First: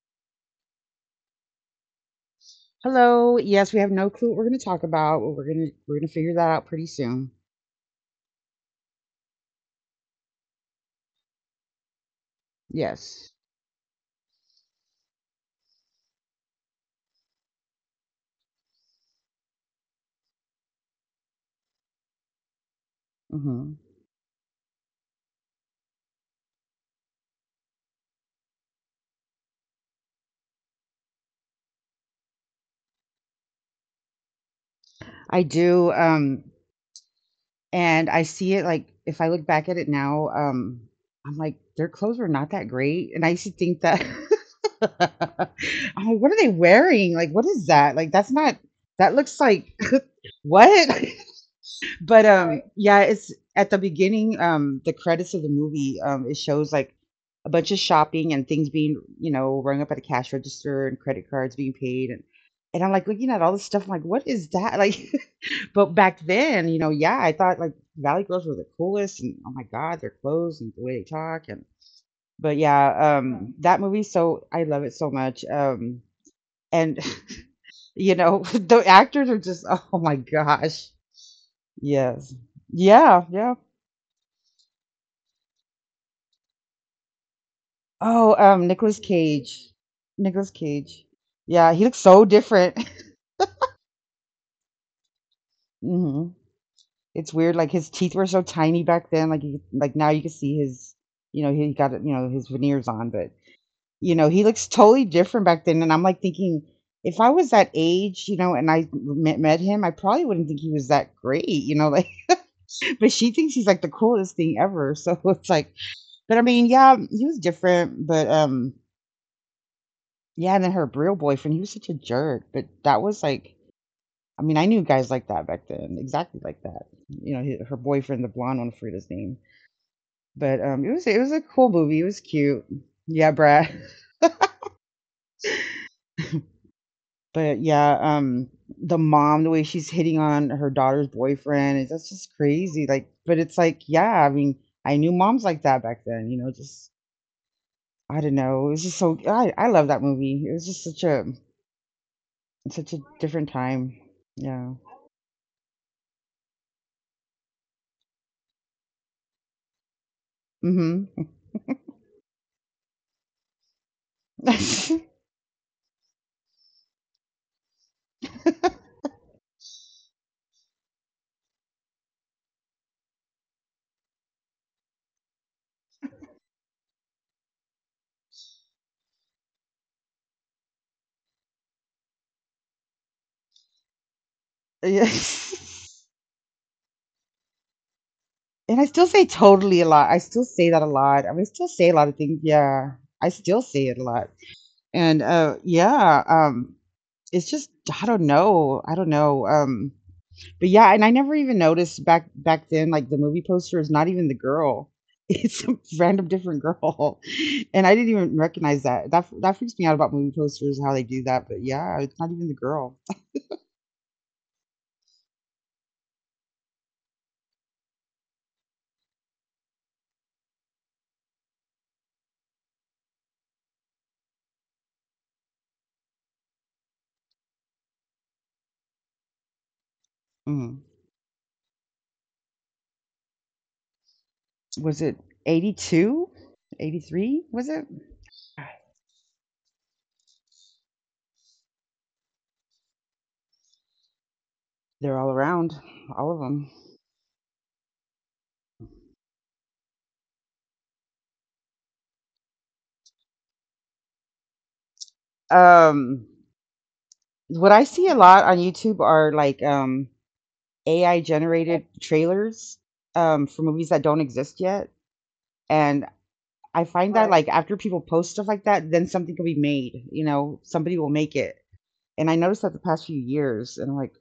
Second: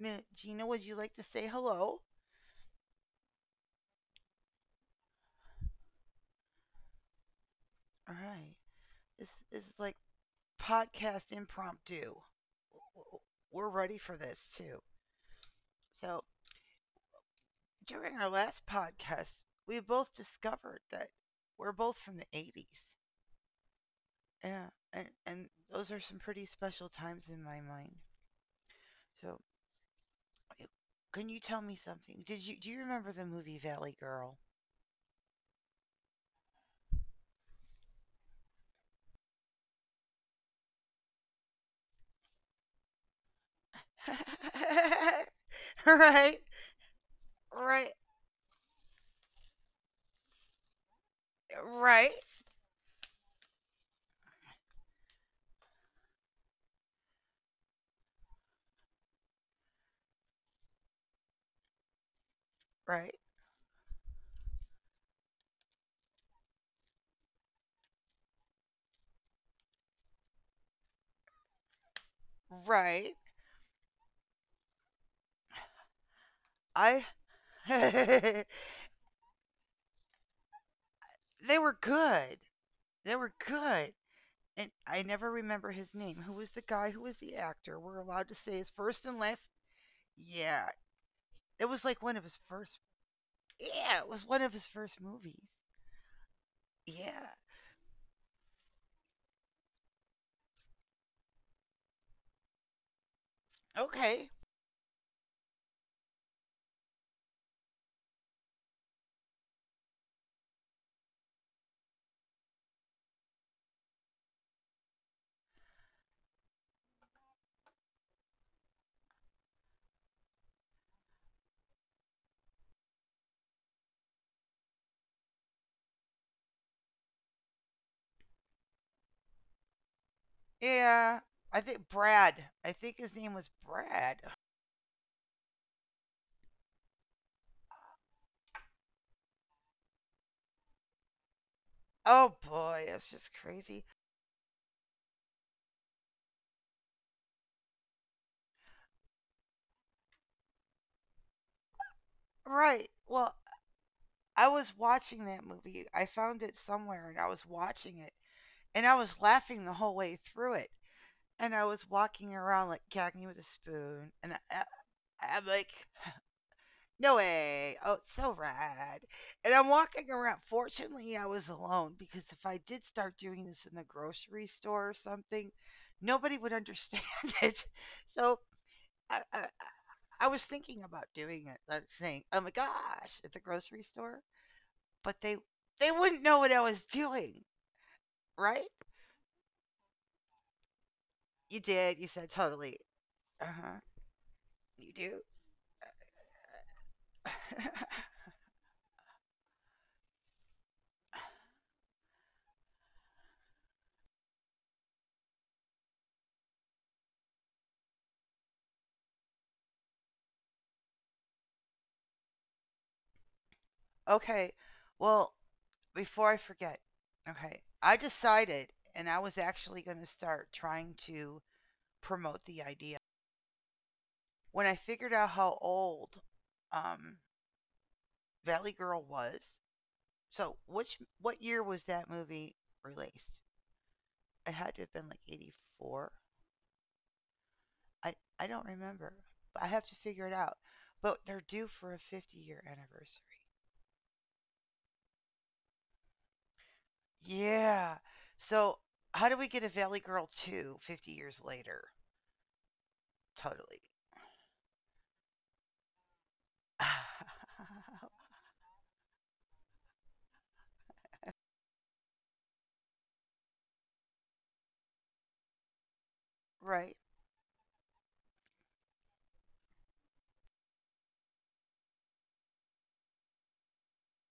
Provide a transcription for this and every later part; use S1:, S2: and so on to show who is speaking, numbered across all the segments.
S1: Gina, would you like to say hello?
S2: Hello. Yes, we have no clue what we're going to talk about, but we're going to figure that out pretty soon.
S1: All right. This is like podcast impromptu.
S2: Yes.
S1: We're ready for this too. So, during our last podcast, we both discovered that we're both from the 80s.
S2: Hmm.
S1: Yeah, and those are some pretty special times in my mind. So, Eh, Can you tell me something? Did you do you remember the movie Valley Girl?
S2: I do, and I see it, like, if I look back at it now, I'm like, their clothes were not that great. And I used to think that,
S1: right,
S2: I'm like, what
S1: right,
S2: are they wearing? Like, what is
S1: right,
S2: that? Like, that's not, that looks like, what? But right, yeah, it's at the beginning, the credits of the movie, it shows like a bunch of shopping and things being, you know, rung up at the cash register and credit cards being paid. And I'm like
S1: right,
S2: looking at all this stuff, I'm like, what is that? Like, but back then, you know, yeah, I thought like Valley Girls were the coolest, and oh my God, their clothes and the way they talk. And but yeah,
S1: right.
S2: right, that movie, so I love it so much, and
S1: I—
S2: the actors are just, oh my gosh,
S1: they were
S2: yes,
S1: good. They
S2: yeah,
S1: were
S2: yeah.
S1: good. And I never remember his name. Who was the guy? Who was the actor? We're allowed to
S2: Oh,
S1: say his
S2: Nicolas
S1: first and last.
S2: Cage. Nicolas
S1: Yeah,
S2: Cage.
S1: it
S2: Yeah,
S1: was
S2: he
S1: like
S2: looks
S1: one of
S2: so
S1: his first.
S2: different.
S1: Yeah, it was one of his first movies.
S2: Hmm.
S1: Yeah.
S2: It's weird. Like, his teeth were so tiny back then. Like, you, like now you can see his, he got his veneers on, but you
S1: Okay.
S2: know he looks totally different back then. And I'm like thinking, if I was that age, you know, and I met him, I probably wouldn't think he was that great, you know. Like, but she thinks he's like the coolest thing ever. So it's like, but I mean, yeah, he was different, but yeah. And then her real boyfriend, he was such a jerk. But that was like, I mean, I knew guys like that back then, exactly like that. You know, he, her boyfriend, the blonde one, I forget his name. But it was
S1: Yeah.
S2: it was a
S1: I
S2: cool
S1: think
S2: movie. It was
S1: Brad. I
S2: cute.
S1: think his name
S2: Yeah,
S1: was
S2: Brad.
S1: Brad.
S2: But yeah, the mom, the way she's hitting on her daughter's boyfriend, it's, that's
S1: Oh
S2: just
S1: boy,
S2: crazy.
S1: that's
S2: Like,
S1: just
S2: but it's
S1: crazy.
S2: like, yeah, I mean, I knew moms like that back then. You know, just I don't know. It was just so I love that movie. It was just such a
S1: Right.
S2: such a
S1: Well,
S2: different time.
S1: I was
S2: Yeah.
S1: watching that movie. I found it somewhere and I was watching it and I was laughing the whole way through it.
S2: Mm-hmm.
S1: And I was walking around like gagging with a spoon and I'm like, no way. Oh, it's so rad. And I'm walking around. Fortunately, I was alone because if I did start doing this in the grocery store or something, nobody would understand it. So I, I, I was thinking about doing it, that thing. Oh my gosh, at the grocery store, but they
S2: Yes.
S1: wouldn't know what I was doing, right?
S2: And I still say totally a lot. I still say that a lot. I mean, I
S1: You
S2: still say
S1: did.
S2: a
S1: You
S2: lot of
S1: said
S2: things.
S1: totally.
S2: Yeah, I
S1: Uh
S2: still
S1: huh.
S2: say it a lot.
S1: You do.
S2: And yeah, it's just I don't know. I don't know. But yeah, and I never even noticed back then, like the movie poster is not even the girl. It's a random different girl. And I didn't even recognize that. That that freaks me out about movie posters, how they do that. But yeah, it's not even the girl.
S1: okay. Well, before I forget, okay, I decided, and I was actually going to start trying to promote the idea when I figured out how old um, Valley Girl was. So, which
S2: Mhm.
S1: what year was that movie released? It had to have been
S2: Was
S1: like
S2: it
S1: 84.
S2: 82, 83? Was it?
S1: I don't remember. I have to figure it out. But they're due for a 50-year anniversary.
S2: They're all around, all of them.
S1: Yeah. So how do we get a Valley Girl 2 50 years later? Totally.
S2: um what I see a lot on YouTube are like, AI generated trailers, for movies that don't exist yet. And
S1: right.
S2: I find that, right, like after people post stuff like that, then something can be made, you know, somebody will make it. And I noticed that the past few years, and I'm like,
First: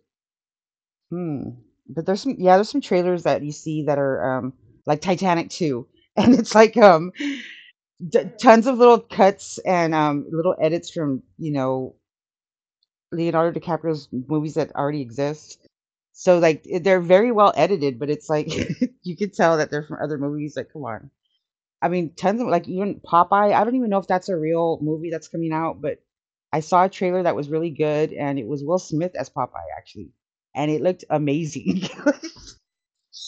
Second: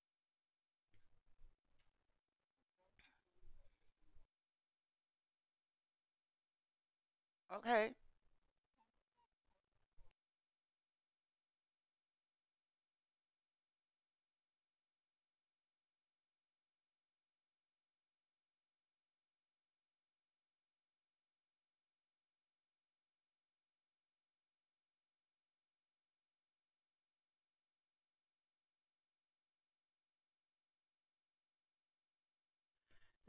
S2: hmm. But there's some, yeah, there's some trailers that you see that are like Titanic 2, and it's like,
S1: Okay.
S2: tons of little cuts and little edits from, you know, Leonardo DiCaprio's movies that already exist. So like it- they're very well edited, but it's like you could tell that they're from other movies. Like, come on, I mean, tons of like, even Popeye. I don't even know if that's a real movie that's coming out, but I saw a trailer that was really good, and it was Will Smith as Popeye, actually, and it looked amazing.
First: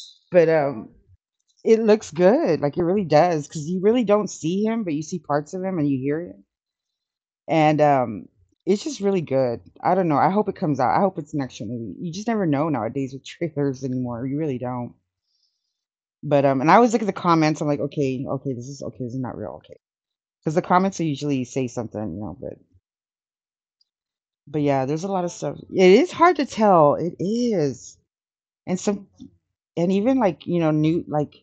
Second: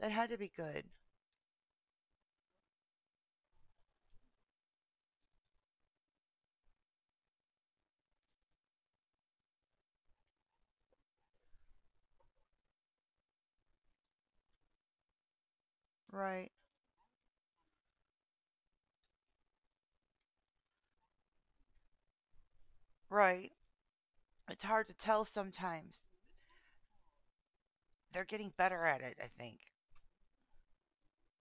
S1: That had to be
S2: But
S1: good.
S2: it looks good, like it really does, because you really don't see him, but you see parts of him and you hear him. And, it's just really good. I don't know, I hope it comes out. I hope it's an actual movie. You just never know nowadays with trailers anymore, you really don't. But,
S1: Right.
S2: and I always look at the comments, I'm like, "Okay, okay, this is not real, okay," because the comments are usually say something, you know,
S1: Right.
S2: but
S1: It's
S2: yeah,
S1: hard to
S2: there's a lot
S1: tell
S2: of stuff. It
S1: sometimes.
S2: is hard to tell, it is.
S1: They're getting
S2: And
S1: better at
S2: some
S1: it, I think.
S2: and even, like, you know, new like,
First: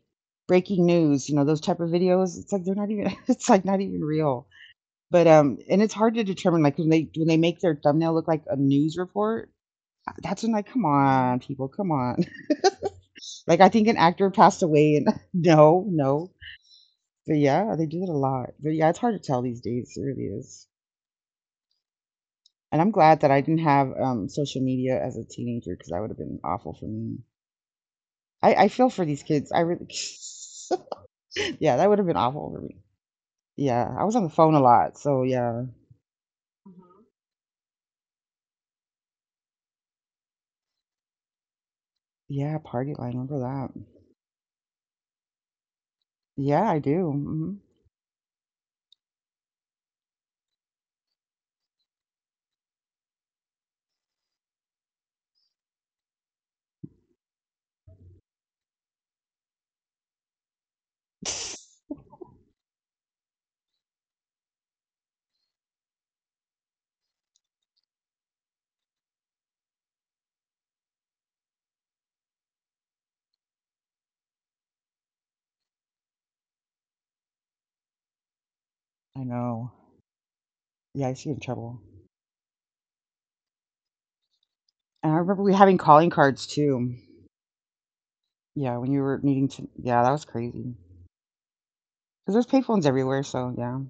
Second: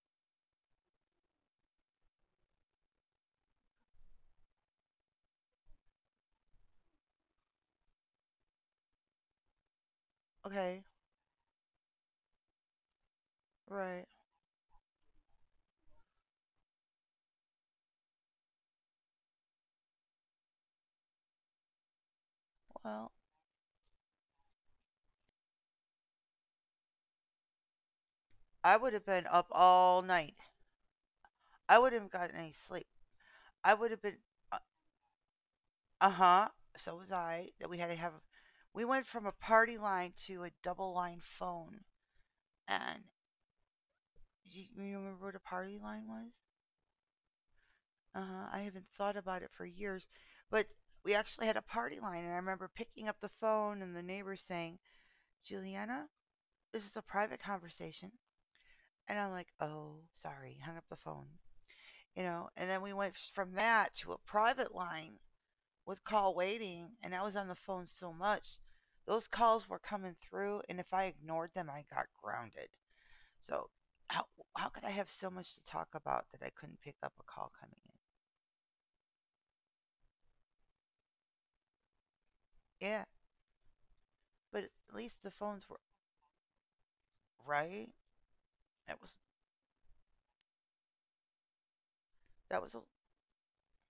S2: breaking news, you know, those type of videos, it's like they're not even it's like not even real. But, and it's hard to determine, like, when they make their thumbnail look like a news report, that's when like,
S1: Okay.
S2: come on, people, come on. Like, I think an
S1: Right.
S2: actor passed away and no, no. But yeah, they do it a lot. But yeah, it's hard to tell these days. It really is. And I'm
S1: Well,
S2: glad that I didn't have social media as a teenager, because that would have been awful for me. I
S1: I
S2: feel
S1: would have
S2: for these
S1: been up
S2: kids. I really
S1: all night.
S2: yeah,
S1: I
S2: that would
S1: wouldn't
S2: have
S1: have
S2: been
S1: gotten
S2: awful
S1: any
S2: for me.
S1: sleep. I
S2: Yeah,
S1: would have
S2: I was
S1: been
S2: on the phone
S1: uh,
S2: a lot, so yeah.
S1: uh huh. So was I. That we had to have. We went from a party line to a double line phone.
S2: Yeah, party
S1: And
S2: line, remember that.
S1: you remember what a party line was?
S2: Yeah, I do. Hmm.
S1: Uh huh. I haven't thought about it for years. But we actually had a party line. And I remember picking up the phone and the neighbor saying, Juliana, this is a private conversation. And I'm like, oh, sorry. Hung up the phone. You know, and then we went from that to a private line with call waiting and I was on the phone so much, those calls were coming through and if I ignored them I got grounded. So how how could I have so much to talk about that I couldn't pick up a call coming
S2: I know. Yeah, I see in trouble.
S1: in? Yeah, but at
S2: And I
S1: least the
S2: remember we
S1: phones were
S2: having calling cards too.
S1: right.
S2: Yeah, when
S1: That
S2: you
S1: was
S2: were needing to, yeah, that was crazy. Cause there's
S1: that was a,
S2: payphones everywhere, so yeah.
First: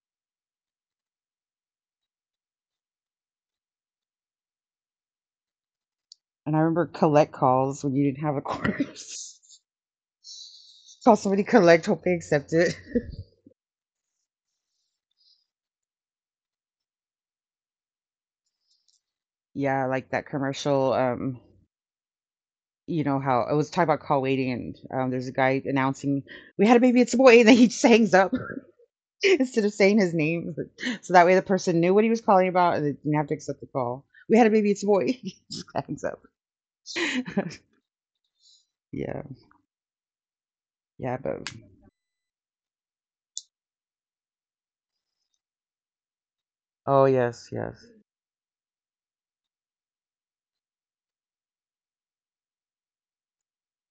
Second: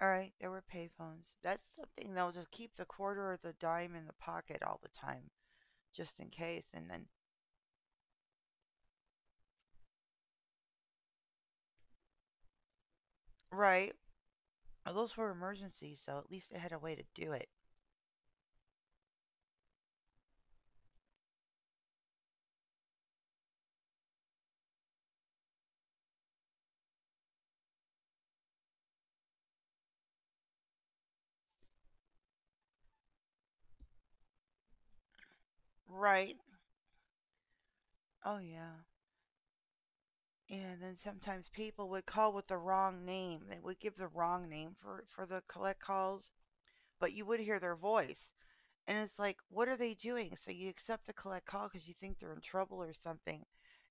S1: all right. There were payphones. That's something though to keep the quarter or the dime in the pocket all the time just in
S2: And I
S1: case
S2: remember
S1: and then
S2: collect calls when you didn't have a quarter. Call somebody collect, hope they accept it.
S1: right. Those were emergencies, so at least they had a way to do it.
S2: Yeah, like that commercial, you know how it was talking about call waiting, and there's a guy announcing, we had a baby, it's a boy, and then he just hangs up instead of saying his name. So that way the person knew what he was calling about and they didn't have to accept the call. We had a baby, it's a boy. He just hangs up.
S1: Right. Oh yeah.
S2: Yeah.
S1: And then
S2: Yeah,
S1: sometimes
S2: but
S1: people would call with the wrong name. They would give the wrong name for, the collect calls,
S2: oh
S1: but you would
S2: yes,
S1: hear their
S2: yes.
S1: voice. And it's like, what are they doing? So you accept the collect call because you think they're in trouble or something.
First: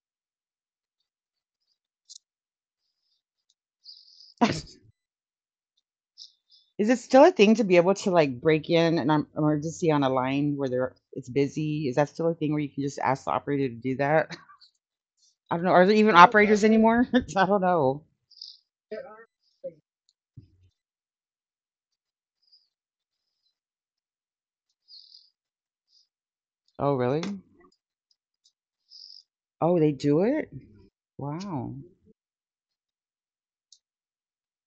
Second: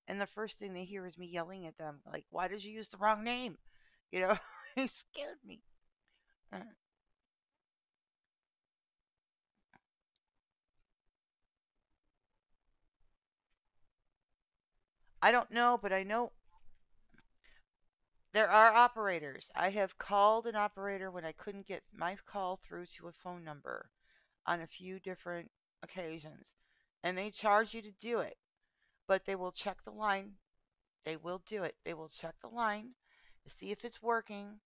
S1: And the first thing they hear is me yelling at them, like, why did you use the wrong name? You know, you scared me. Uh,
S2: Is it still a thing to be able to like break in an emergency on a line where there it's busy? Is that still a thing where you can just ask the operator to do that?
S1: I don't
S2: I don't know.
S1: know,
S2: Are
S1: but
S2: there
S1: I
S2: even
S1: know
S2: operators anymore? I don't know.
S1: there are operators. I have called an operator when I couldn't get my call through to a phone number on a few different occasions,
S2: Oh,
S1: and
S2: really?
S1: they charge you to do it, but they will
S2: Oh,
S1: check the
S2: they do
S1: line.
S2: it?
S1: They will do
S2: Wow.
S1: it. They will check the line, to see if it's working,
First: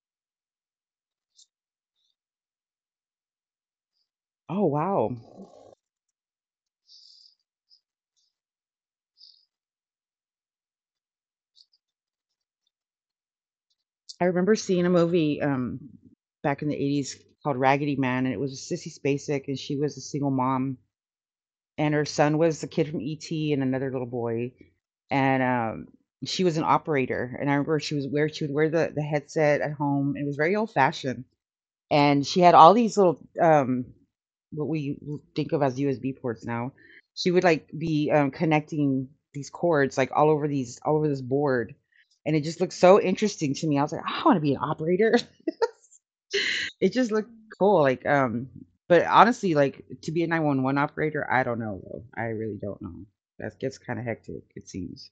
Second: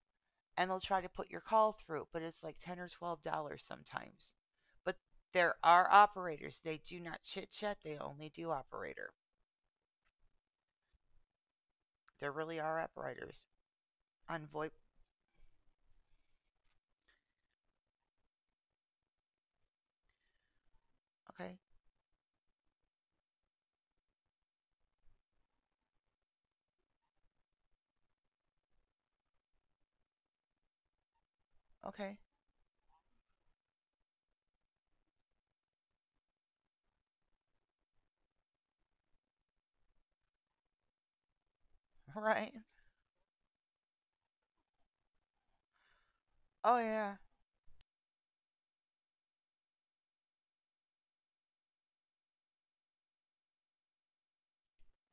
S1: and they'll try to put your call through, but it's like 10 or $12 sometimes.
S2: Oh,
S1: But
S2: wow.
S1: there are operators. They do not chit chat, they only do operator. There really are operators
S2: I
S1: on
S2: remember
S1: VoIP.
S2: seeing a movie back in the 80s called Raggedy Man, and it was Sissy Spacek, and she was a single mom,
S1: Okay.
S2: and her son was the kid from E.T. and another little boy, and, she was an operator, and I remember she was where she would wear the headset at home, it was very old-fashioned,
S1: Okay.
S2: and she had all these little, what we think of as USB ports now. She would, like, be, connecting these cords, like, all over this board,
S1: All
S2: and it
S1: right.
S2: just looked so interesting to me. I was like, "I wanna be an operator."
S1: Oh,
S2: It just
S1: yeah.
S2: looked cool. Like, but honestly, like, to be a 911 operator, I don't know though. I really don't know. That gets kind of hectic, it seems.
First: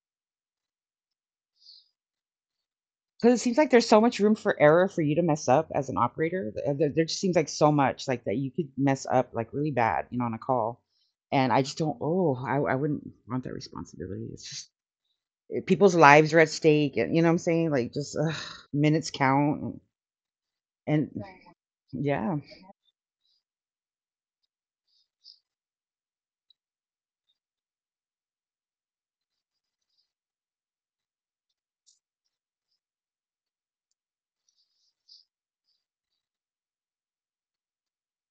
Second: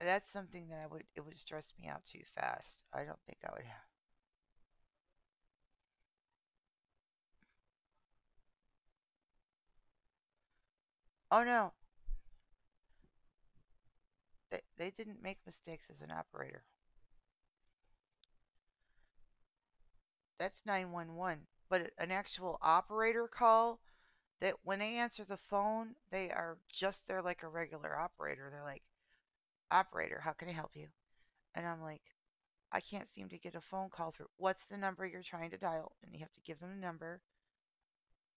S1: That's something that it would stress me out too fast. I don't think
S2: Because it
S1: I
S2: seems
S1: would
S2: like
S1: have.
S2: there's so much room for error for you to mess up as an operator. There just seems like so much like that you could mess up like really bad, you know, on a call.
S1: Oh,
S2: And I
S1: no.
S2: just don't. Oh, I wouldn't want that responsibility. It's
S1: They,
S2: just
S1: they didn't make
S2: it-
S1: mistakes
S2: people's
S1: as an
S2: lives are at
S1: operator.
S2: stake, and you know what I'm saying. Like, just ugh, minutes count,
S1: That's
S2: and right,
S1: 911. But an
S2: yeah.
S1: actual operator call, that when they answer the phone, they are just there like a regular operator. They're like, operator, how can I help you? And I'm like, I can't seem to get a phone call through. What's the number you're trying to dial? And you have to give them a number.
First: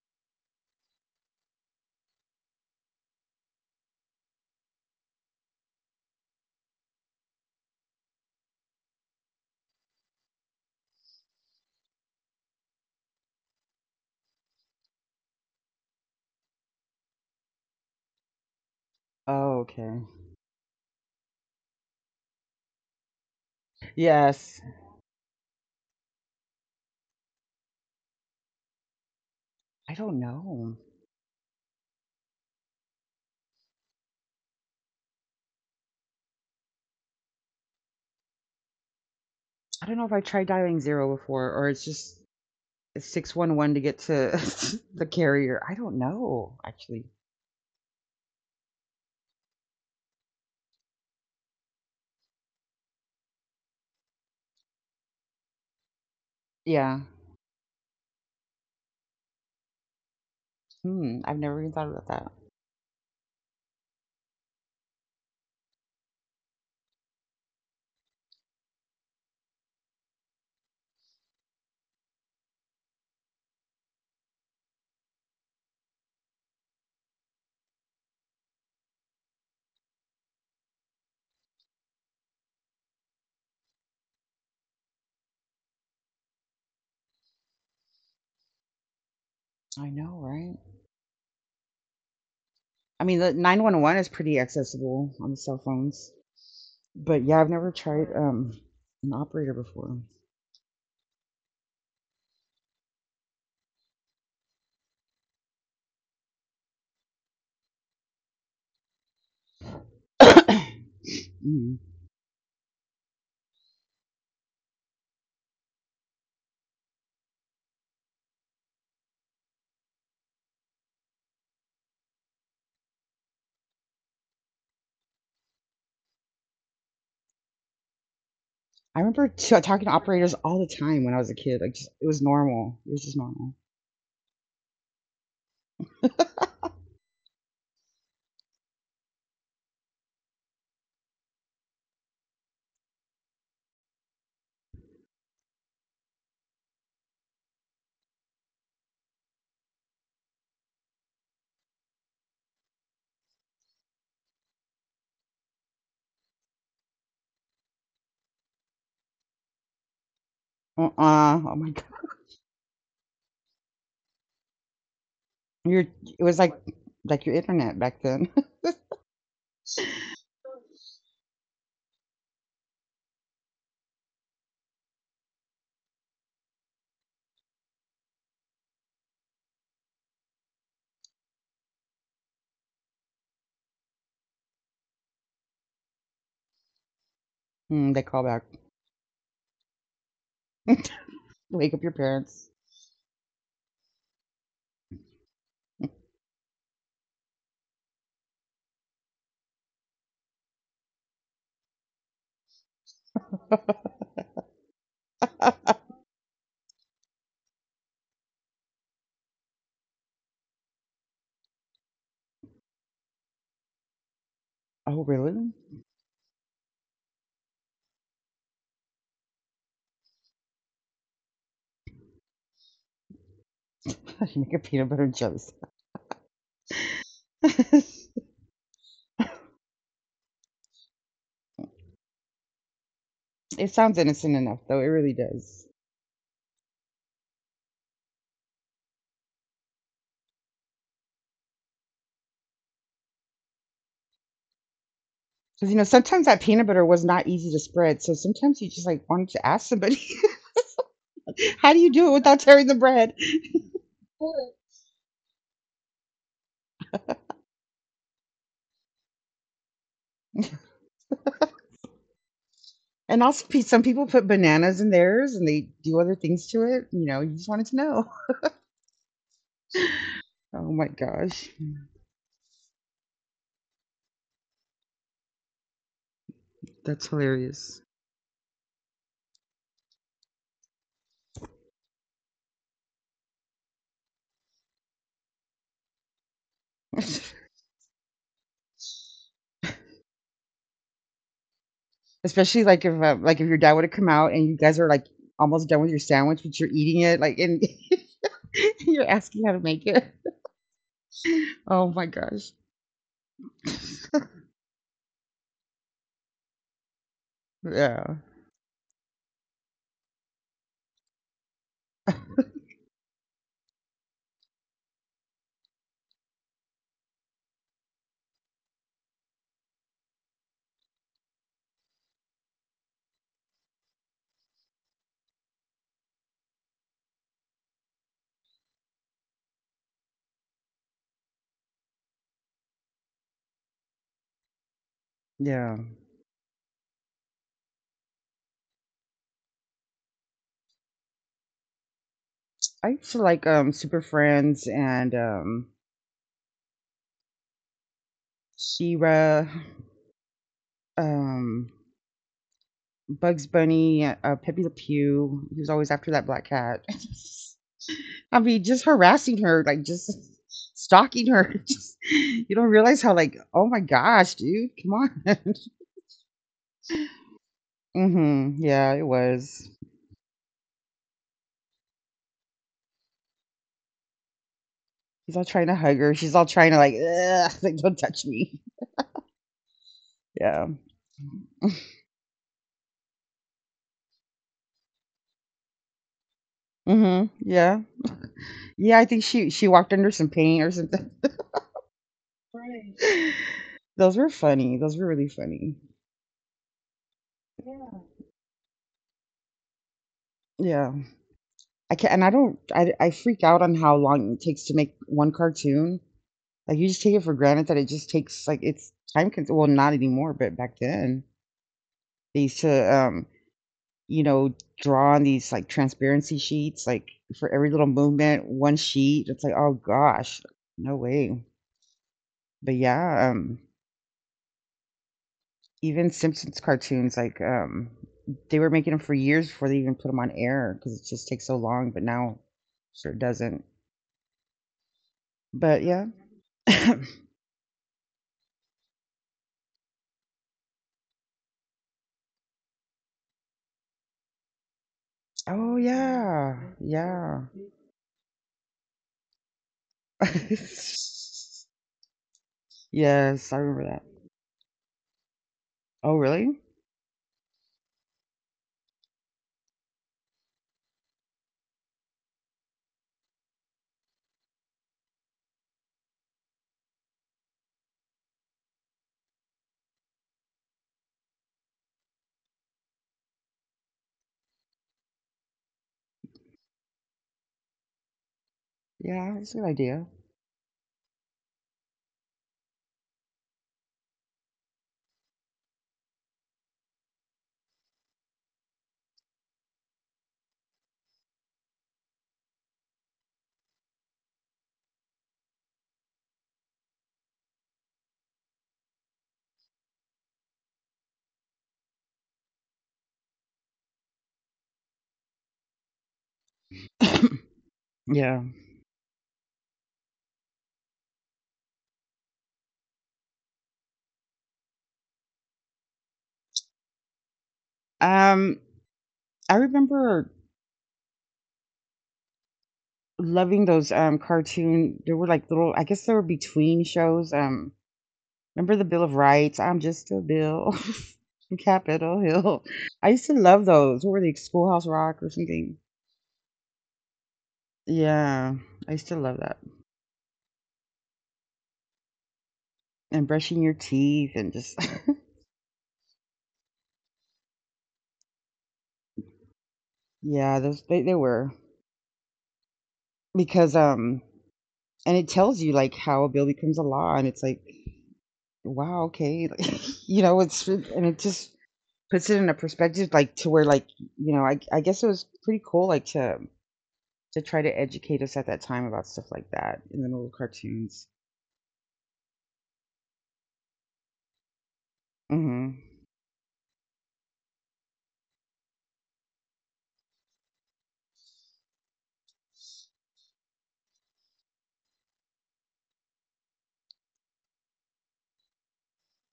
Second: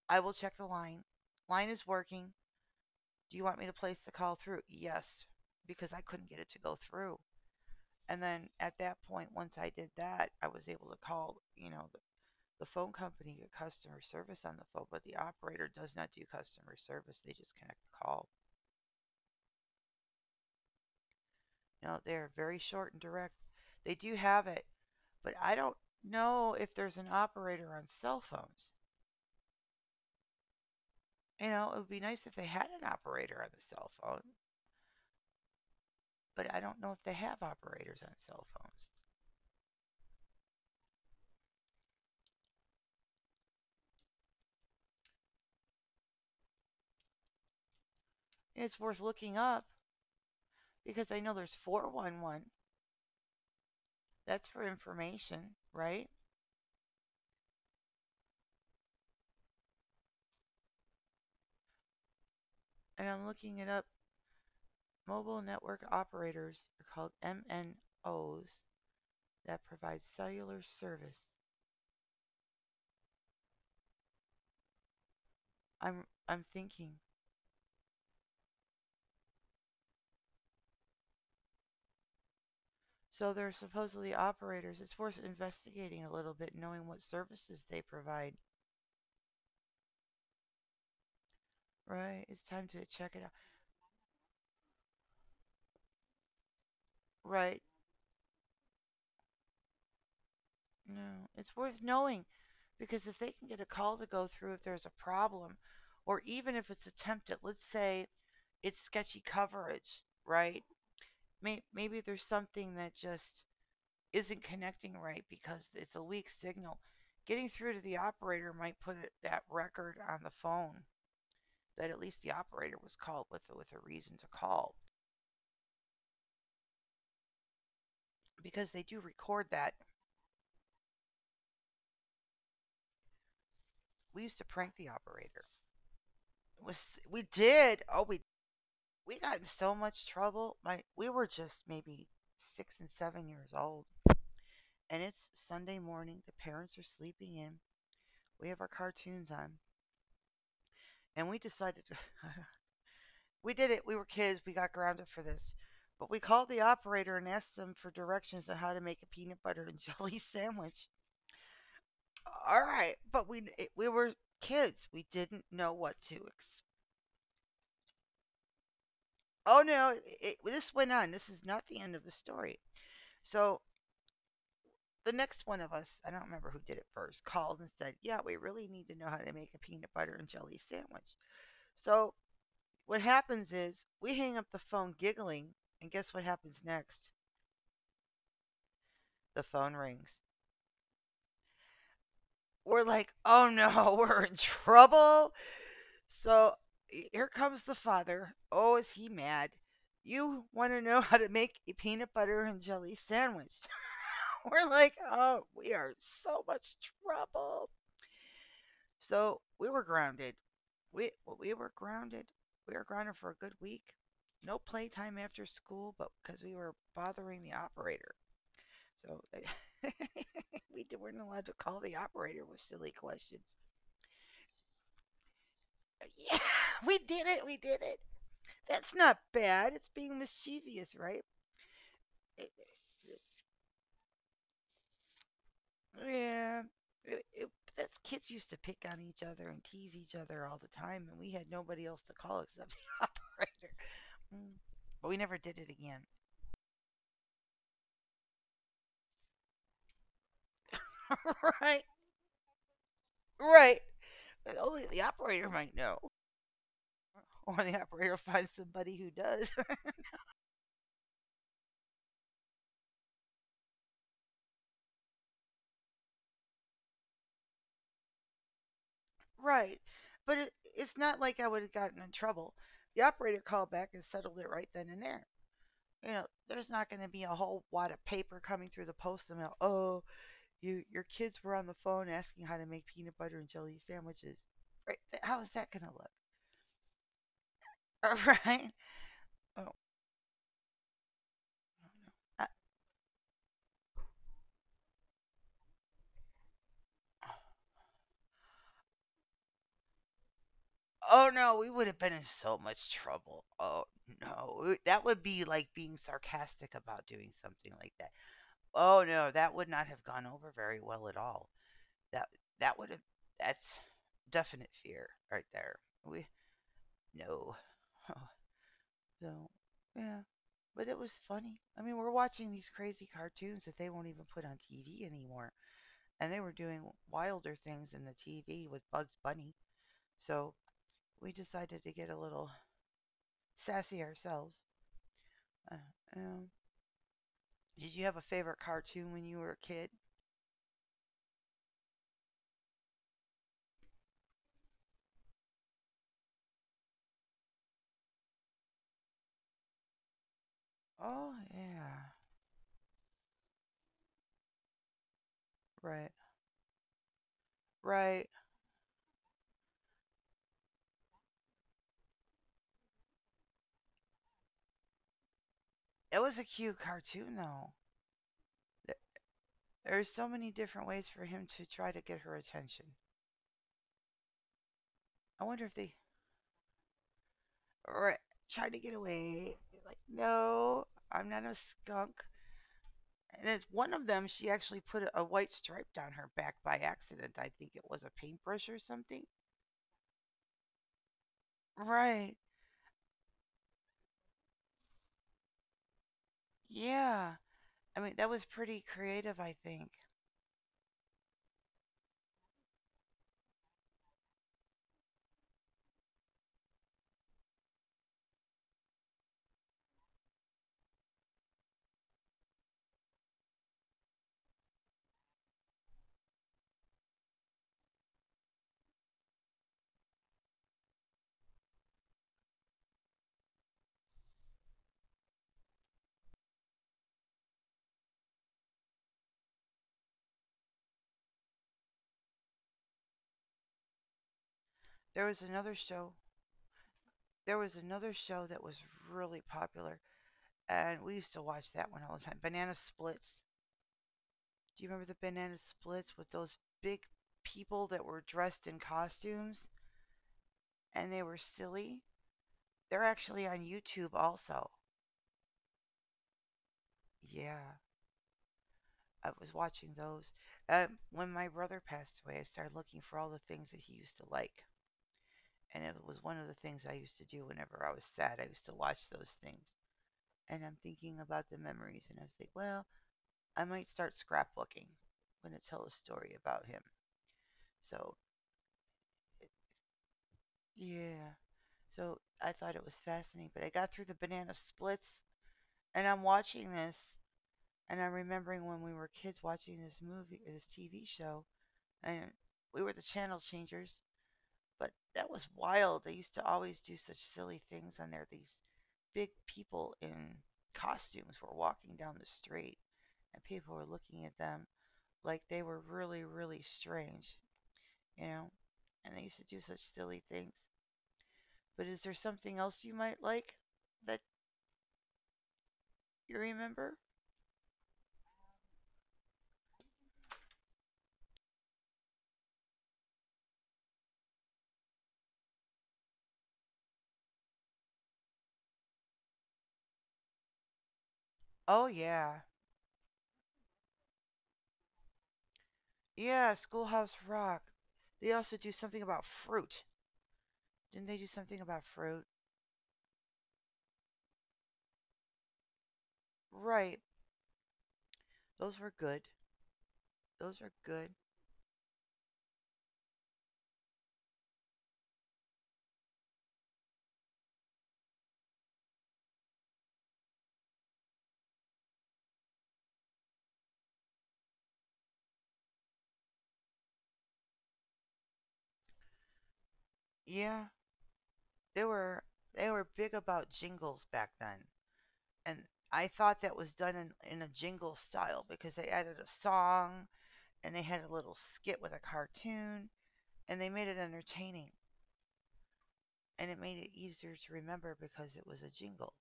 S1: I will check the line. Line is working. Do you want me to place the call through? Yes, because I couldn't get it to go through. And then at that point, once I did that, I was able to call, you know, the phone company, get customer service on the phone, but the operator does not do customer service. They just connect the call.
S2: Oh, okay.
S1: No, they're very short and direct. They do have
S2: Yes.
S1: it, but I don't know if there's an operator on cell phones.
S2: I don't know.
S1: You know, it would be nice if they had an operator on the cell phone, but I don't know if they have operators on cell phones.
S2: I don't know if I tried dialing zero before or it's just 611 to get to the carrier. I don't know actually.
S1: And it's worth looking up because I know there's 411. That's for information, right?
S2: Yeah. Hmm. I've never even thought about that.
S1: And I'm looking it up. Mobile network operators are called MNOs that provides cellular service. I'm thinking. So they're supposedly operators. It's worth investigating a little bit, knowing what services they provide.
S2: I know, right?
S1: Right? It's time to
S2: I
S1: check it
S2: mean,
S1: out.
S2: the 911 is pretty accessible on the cell phones, but yeah, I've
S1: Right?
S2: never tried an operator before.
S1: No, it's worth knowing because if they can get a call to go through if there's a problem, or even if it's attempted, let's say it's sketchy coverage, right?
S2: Mm.
S1: Maybe there's something that just isn't connecting right because it's a weak signal. Getting through to the operator might put that record on the phone that at least the operator was called with a reason to call because they do
S2: I remember
S1: record that.
S2: talking to operators all the time when I was a kid. Like, just, it was normal. It was just normal.
S1: We used to prank the operator. It was— we did? Oh, we got in so much trouble. My— we were just maybe 6 and 7 years old, and it's Sunday morning. The parents are sleeping in. We have our cartoons on, and we decided— we did it. We were kids. We got grounded for this. But we called the operator and asked them for directions on how to make a peanut butter and jelly sandwich.
S2: Uh, oh my god.
S1: All right, but we were kids. We didn't
S2: You're.
S1: know what
S2: It
S1: to
S2: was
S1: ex-
S2: like your internet back then.
S1: Oh no, it, this went on. This is not the end of the story. So the next one of us, I don't remember who did it first, called and said, "Yeah, we really need to know how to make a peanut butter and jelly sandwich." So what happens is we hang up the phone giggling, and guess what happens next?
S2: Mm, they call back.
S1: The phone rings.
S2: Wake up your parents.
S1: We're like, oh no, we're in trouble. So here comes the father. Oh, is he mad? You want to know how to make a peanut butter and jelly sandwich.
S2: Oh,
S1: we're like, oh, we are in so much trouble. So we were grounded. We were grounded. We were grounded for a good week. No playtime
S2: really?
S1: after school, but because we were bothering the operator. So we weren't allowed to call the operator with silly questions.
S2: You make a peanut butter and jelly
S1: Yeah, we did it. We did
S2: sandwich.
S1: it. That's not bad. It's being mischievous, right? It-
S2: It sounds innocent enough, though. It really does.
S1: yeah. It, it, that's— kids used to pick on each other and tease each other all the time, and we had nobody else to call except the operator. Mm. But we never
S2: Because, you
S1: did
S2: know,
S1: it again.
S2: sometimes that peanut butter was not easy to spread. So sometimes you just like wanted to ask somebody, how do you
S1: right.
S2: do it without tearing the bread?
S1: Right. But only the operator might know, or the operator finds somebody who does.
S2: And also, some people put bananas in theirs and they do other things to it. You know, you just wanted to know.
S1: right. But
S2: Oh my
S1: it's not
S2: gosh,
S1: like I would have gotten in trouble. The operator called back and settled it right then and there. You know, there's
S2: that's
S1: not going to be a
S2: hilarious.
S1: whole wad of paper coming through the post and mail. Oh, you— your kids were on the phone asking how to make peanut butter and jelly sandwiches. Right? How is that going to look? All right? Oh,
S2: Especially
S1: I—
S2: like if your dad would have come out and you guys are like almost done with your sandwich, but you're eating it like and you're asking how to make it.
S1: oh no,
S2: Oh
S1: we would
S2: my
S1: have been in
S2: gosh.
S1: so much trouble. Oh no, that would be like being sarcastic about doing something like
S2: Yeah,
S1: that. Oh no, that would not have gone over very well at all. That that would have that's definite fear right there. We— no. Oh, so, yeah. But it was funny. I mean, we're watching these crazy cartoons that they won't even put on TV anymore. And they were doing wilder things in the TV with Bugs Bunny. So we decided to get a little sassy ourselves.
S2: yeah.
S1: Uh, um, did you have a favorite cartoon when you were a kid?
S2: I used to like Super Friends and She-Ra,
S1: Oh,
S2: um
S1: yeah.
S2: Bugs Bunny, Pepe Le Pew. He was always after
S1: Right.
S2: that black cat. I
S1: Right.
S2: mean, just harassing her, like just stalking her. Just, you don't realize how like, oh my gosh, dude, come on.
S1: It was a cute cartoon, though.
S2: Yeah, it was.
S1: There's so many different ways for him to try to get her attention.
S2: He's all
S1: I
S2: trying to
S1: wonder if
S2: hug
S1: they
S2: her. She's all trying to like, ugh, like don't touch
S1: or
S2: me.
S1: Try to get away. Like,
S2: Yeah.
S1: no, I'm not a skunk. And it's one of them, she actually put a white stripe down her back by
S2: Mhm,
S1: accident. I
S2: yeah.
S1: think it was a paintbrush or
S2: Yeah, I think
S1: something.
S2: she walked under some paint or something.
S1: Right.
S2: Those were funny. Those were really funny.
S1: Yeah. I mean, that was pretty creative, I think.
S2: Yeah. I can't, and I don't, I freak out on how long it takes to make one cartoon. Like, you just take it for granted that it just takes, like, it's time cons. Well, not anymore, but back then, they used to, you know, draw on these, like, transparency sheets, like, for every little movement, one sheet. It's like, oh gosh, no way. But yeah, even Simpsons cartoons, like they were making them for years before they even put them on air because it just takes so long. But now, sure doesn't.
S1: There was
S2: But
S1: another
S2: yeah.
S1: show. There was another show that was really popular, and we used to watch that one all the time. Banana Splits. Do you remember the
S2: Oh
S1: Banana Splits with
S2: yeah,
S1: those big
S2: yeah.
S1: people that were dressed in costumes and they were silly? They're
S2: Yes, I
S1: actually on
S2: remember that.
S1: YouTube also.
S2: Oh really?
S1: Yeah, I was watching those. When my brother passed away, I started looking for all the things that he used to like. And it was one of the things I used to do whenever I was sad. I used to watch those things. And I'm thinking about the memories, and I was like, well, I might start scrapbooking. I'm going to tell a story about him. So,
S2: Yeah, that's a good
S1: it-
S2: idea.
S1: yeah. So I thought it was fascinating. But I got through the banana splits, and I'm watching this, and I'm remembering when we were kids watching this movie, this TV show, and we were the channel changers. But that was wild. They used to always do such silly things, on there these big people in costumes were walking down the street, and people were looking at them like they were really, really strange,
S2: Yeah.
S1: you know. And they used to do such silly things. But is there something else you might like that you remember?
S2: Um, I remember loving those cartoon. There were like little. I guess they were between shows. Remember the Bill of Rights? I'm just a bill from
S1: Oh
S2: Capitol
S1: yeah,
S2: Hill. I used to love those. What were they? Schoolhouse Rock or something?
S1: yeah, Schoolhouse Rock. They
S2: Yeah,
S1: also do
S2: I used
S1: something
S2: to love
S1: about
S2: that.
S1: fruit. Didn't they do something about fruit?
S2: And brushing your teeth and just
S1: Right. Those were good.
S2: yeah,
S1: Those
S2: those
S1: are
S2: they
S1: good.
S2: were because and it tells you like how a bill becomes a law and it's like wow, okay. Like, you know, it's, and it just puts it in a perspective like to where like you know I guess it was pretty cool like to try to educate us at that time about stuff like that in the little
S1: Yeah,
S2: cartoons.
S1: they were they were big about jingles back then,
S2: Mhm.
S1: and I thought that was done in a jingle style because they added a song and they had a little skit with a cartoon and they made it entertaining and it made it easier to remember because it was a jingle.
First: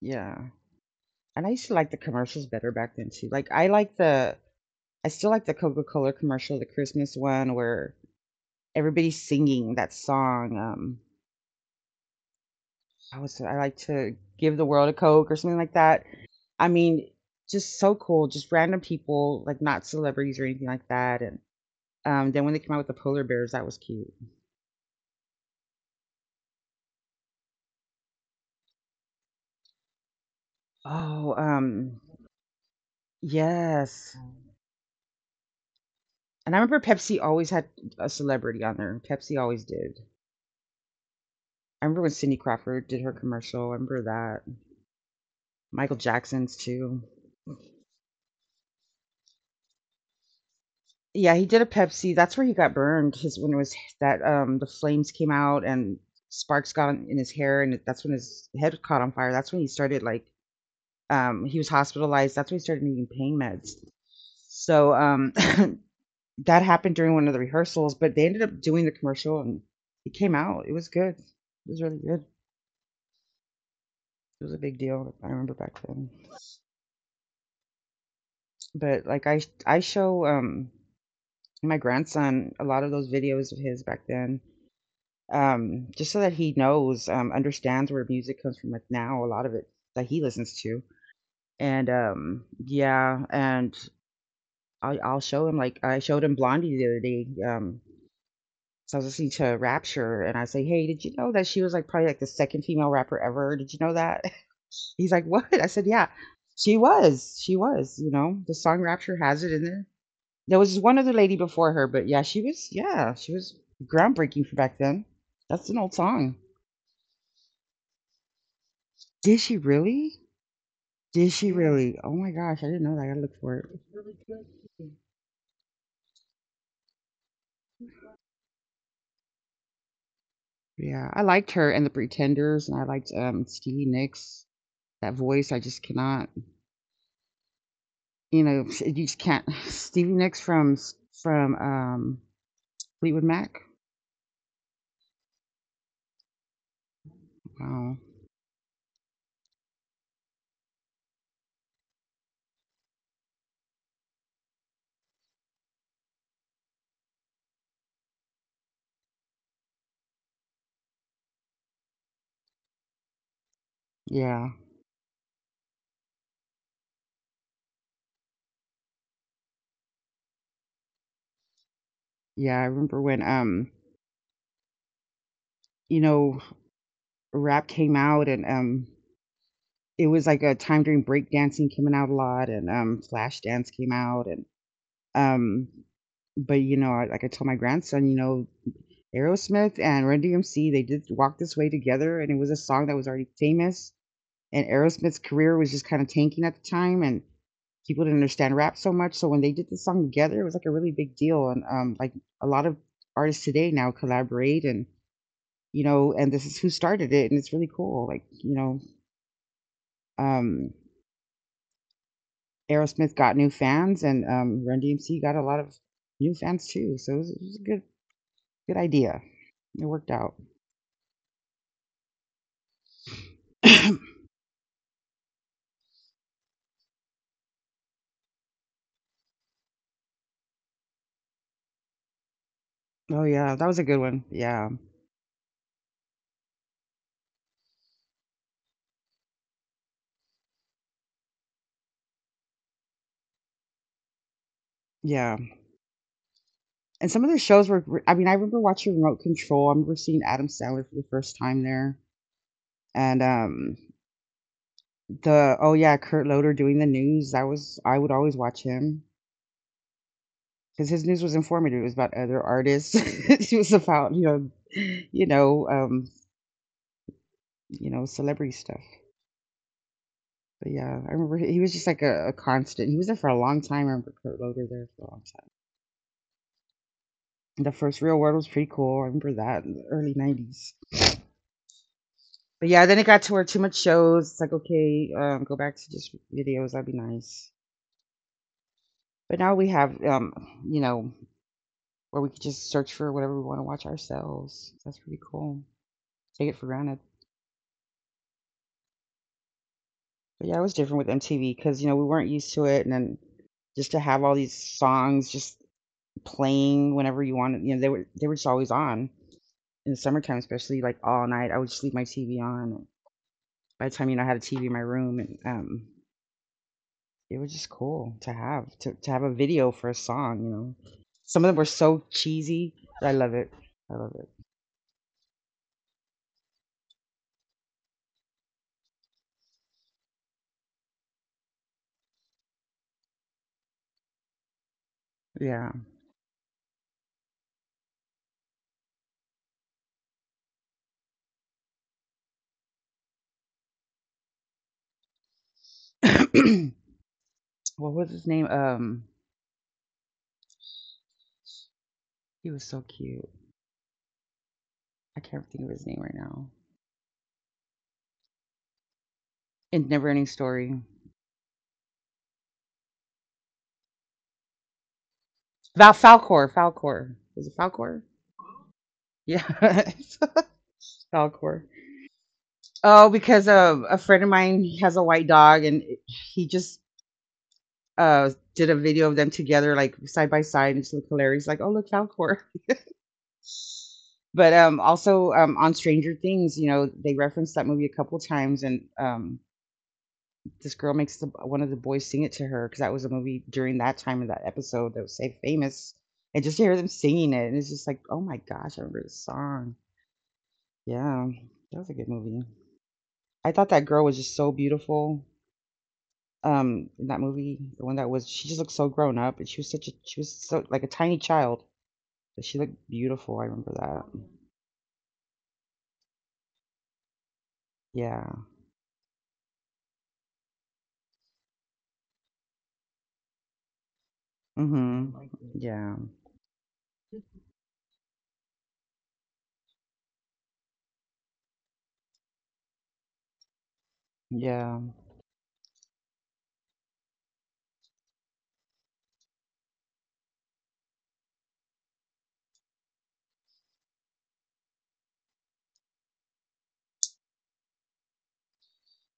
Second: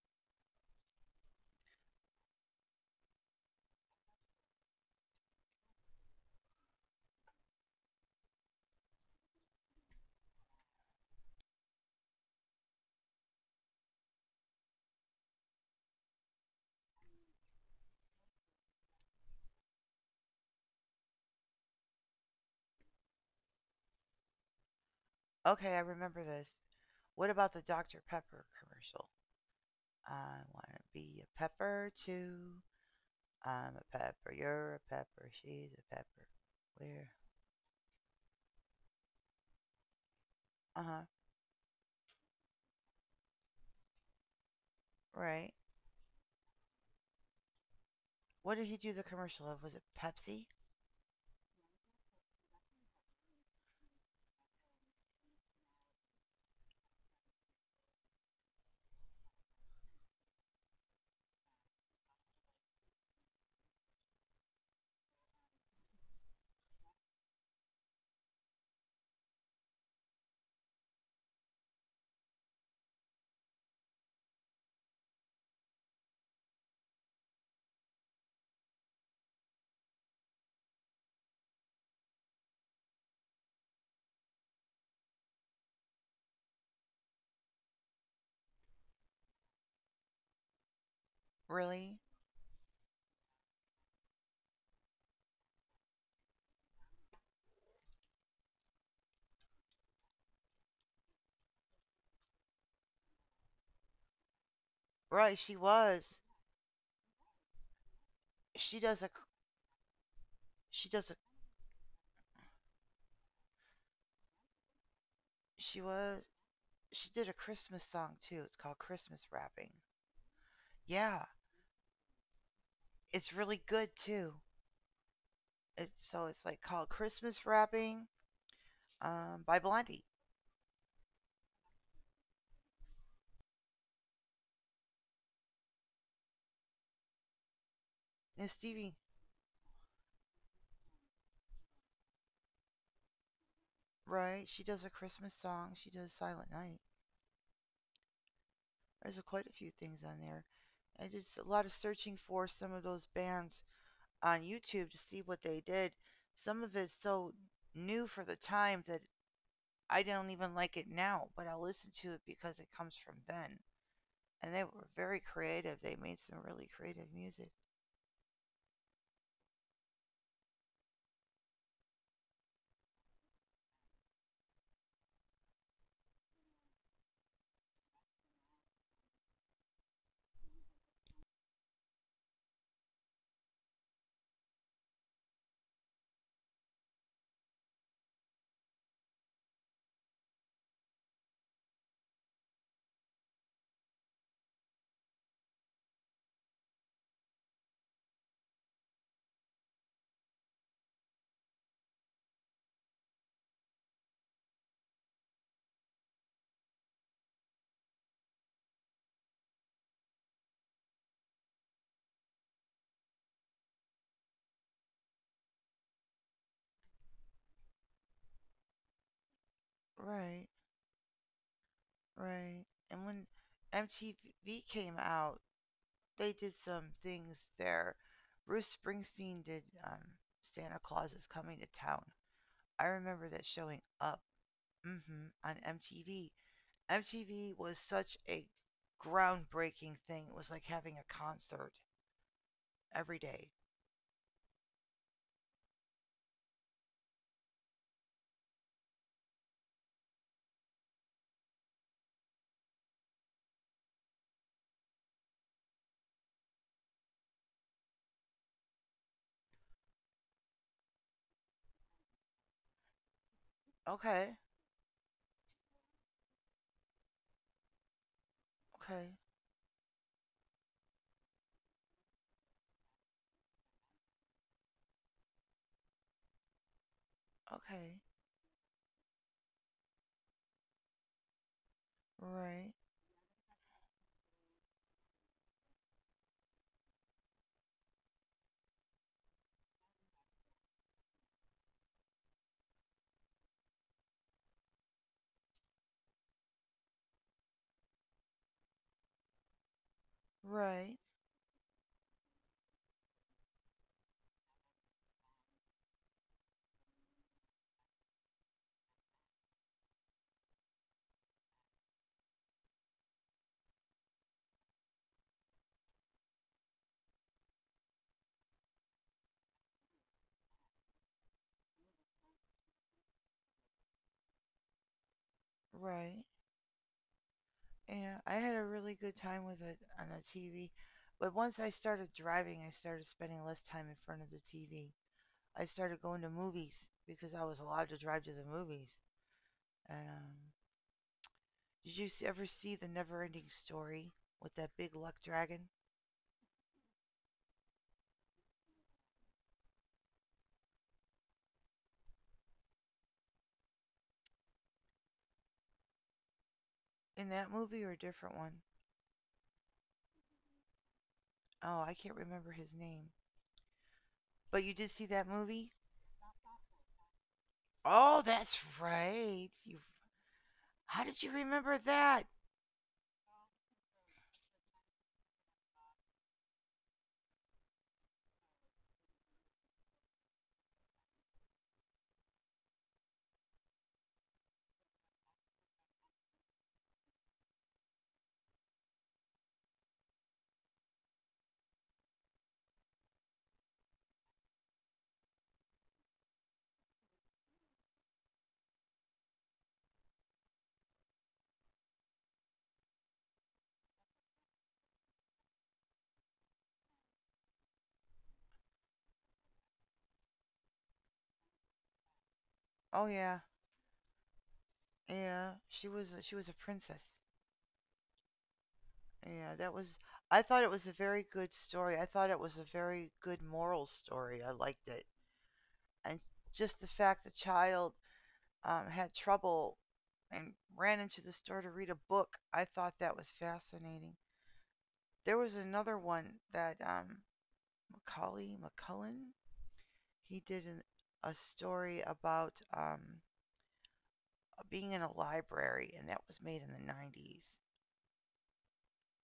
S2: Yeah. And I used to like the commercials better back then too. Like I like the I still like the Coca-Cola commercial, the Christmas one where everybody's singing that song. I like to give the world a Coke or something like that. I mean, just so cool, just random people, like not celebrities or anything like that. And then when they came out with the polar bears, that was cute.
S1: Okay, I remember this. What about the Dr Pepper commercial? I want to be
S2: Oh,
S1: a pepper too. I'm a
S2: yes.
S1: pepper. You're a pepper. She's a pepper.
S2: And I remember
S1: We're,
S2: Pepsi always had a celebrity on there. Pepsi always did.
S1: uh huh.
S2: I remember when Cindy Crawford did her commercial. I remember that.
S1: Right.
S2: Michael Jackson's too.
S1: What did he do the commercial of? Was it Pepsi?
S2: Yeah, he did a Pepsi. That's where he got burned. His When it was that the flames came out and sparks got in his hair and that's when his head caught on fire. That's when he started like he was hospitalized. That's when he started needing pain meds. So that happened during one of the rehearsals, but they ended up doing the commercial and it came out. It was good. It was really good. It was a big deal. I remember back then. But like I show my grandson a lot of those videos of his back then just so that he knows understands where music comes from, like now a lot of it that he listens to, and
S1: Really?
S2: yeah. And I'll show him, like I showed him Blondie the other day. So I was listening to Rapture and I say, hey, did you know that she was like probably like the second female rapper ever? Did you know that? He's like,
S1: Right,
S2: what?
S1: she
S2: I said, yeah,
S1: was.
S2: she was you know the song
S1: She does a.
S2: Rapture has it in there. There was
S1: She
S2: one
S1: does
S2: other
S1: a.
S2: lady before her, but yeah, she was groundbreaking for back then. That's an
S1: She
S2: old
S1: was.
S2: song.
S1: She did a Christmas song too. It's called Christmas
S2: Did she
S1: Rapping.
S2: really?
S1: Yeah,
S2: Did she really? Oh my gosh, I didn't know that. I gotta
S1: it's
S2: look for
S1: really good too.
S2: it.
S1: It's called Christmas Rapping, by Blondie
S2: Yeah, I liked her and the Pretenders, and I liked Stevie Nicks. That voice, I just cannot. You
S1: and
S2: know, you
S1: Stevie.
S2: just can't. Stevie Nicks from from um, Fleetwood Mac.
S1: Right, she does a Christmas song. She does Silent Night.
S2: Wow.
S1: There's quite a few things on there. I did a lot of searching for some of those bands on YouTube to see what they did. Some of it's so new for the time that I don't even like it now, but I'll listen to it because it comes from then.
S2: Yeah,
S1: And they were very creative. They made some really creative music.
S2: yeah. I remember when you know, rap came out, and it was like a time during break dancing coming out a lot, and, flash dance came out, and, um but, you know, I told my grandson, you know, Aerosmith and Run DMC, they did Walk This Way together, and it was a song that was already famous, and Aerosmith's career was just kinda tanking at the time, and people didn't understand rap so much, so when they did this song together, it was, like, a really big deal, and, like, a lot of artists today now collaborate and, you know, and this is who started it, and it's really cool, like, you know, um Aerosmith got new fans, and Run DMC got a lot of new fans too. So it was a good idea. It worked out.
S1: Right, right. And when
S2: oh
S1: MTV came out, they did some things there. Bruce Springsteen did Santa Claus is Coming to Town. I remember that
S2: yeah, that was
S1: showing
S2: a good
S1: up
S2: one. Yeah,
S1: on MTV. MTV was such a groundbreaking thing. It was like having a concert every day.
S2: yeah. And some of the shows were. I mean, I remember watching Remote Control. I remember seeing Adam Sandler for the first time there, and the oh yeah, Kurt Loder doing the news. That was I would always watch him because his news was informative. It was about other artists. It was about you
S1: Okay,
S2: know, you know, you know, celebrity stuff.
S1: okay,
S2: But yeah, I remember he was just like a constant. He was there for a long time. I remember Kurt Loder there for a long time. And the
S1: okay,
S2: first Real World was pretty cool. I remember that in the early '90s. But
S1: right,
S2: yeah, then it got to where too much shows. It's like okay, go back to just videos. That'd be nice. But now we have, you know, where we could just search for whatever we want to watch ourselves. That's pretty cool. Take it for granted. But yeah, it was
S1: right,
S2: different with MTV because you know we weren't used to it, and then just to have all these songs just playing whenever you wanted. You know, they were just always on in the summertime, especially like all night. I would just leave my TV on. By the time you know, I had a TV in my room, and it was just cool to have a video for a song. You know, some of them were so cheesy, but I love it. I love it.
S1: right. Yeah, I had a really good time with it on the TV. But once I started driving, I started spending less time in front of the TV. I
S2: Yeah.
S1: started going to movies because I was allowed to drive to the movies. And, did you ever see The Neverending Story with that big luck dragon?
S2: What was his name? He was so cute. I can't think of his name right now.
S1: In that movie or a different one?
S2: In Never Ending Story.
S1: Oh, I can't remember his name. But you did see that movie?
S2: Val Falcor. Falcor. Is it Falcor?
S1: Oh, that's
S2: Yeah.
S1: right. You How did you
S2: Falcor.
S1: remember that?
S2: Oh, because a friend of mine has a white dog, and he just did a video of them together, like side by side, and it's look hilarious. Like, oh look, Falcor. But also on Stranger Things, you know, they referenced that movie a couple times, and this girl makes the, one of the boys sing it to her because that was a movie during that time of that episode that was so famous. And just to hear them singing it, and it's just like, oh my gosh, I remember this song. Yeah, that was a good movie. I thought that girl was just so beautiful in that movie, the one that was she just looked so grown up, and she was so like a tiny child but she looked
S1: Oh yeah.
S2: beautiful. I remember that.
S1: Yeah, she was she was a princess.
S2: Yeah.
S1: Yeah, that was I thought it was a very good story. I thought it was a very good moral story. I liked it.
S2: Mm-hmm. Yeah.
S1: And just the fact the child had trouble and ran into the store to read a book, I thought that was fascinating.
S2: Yeah,
S1: There was another one that Macaulay McCullen he did a story about being in a library, and that was made in the 90s.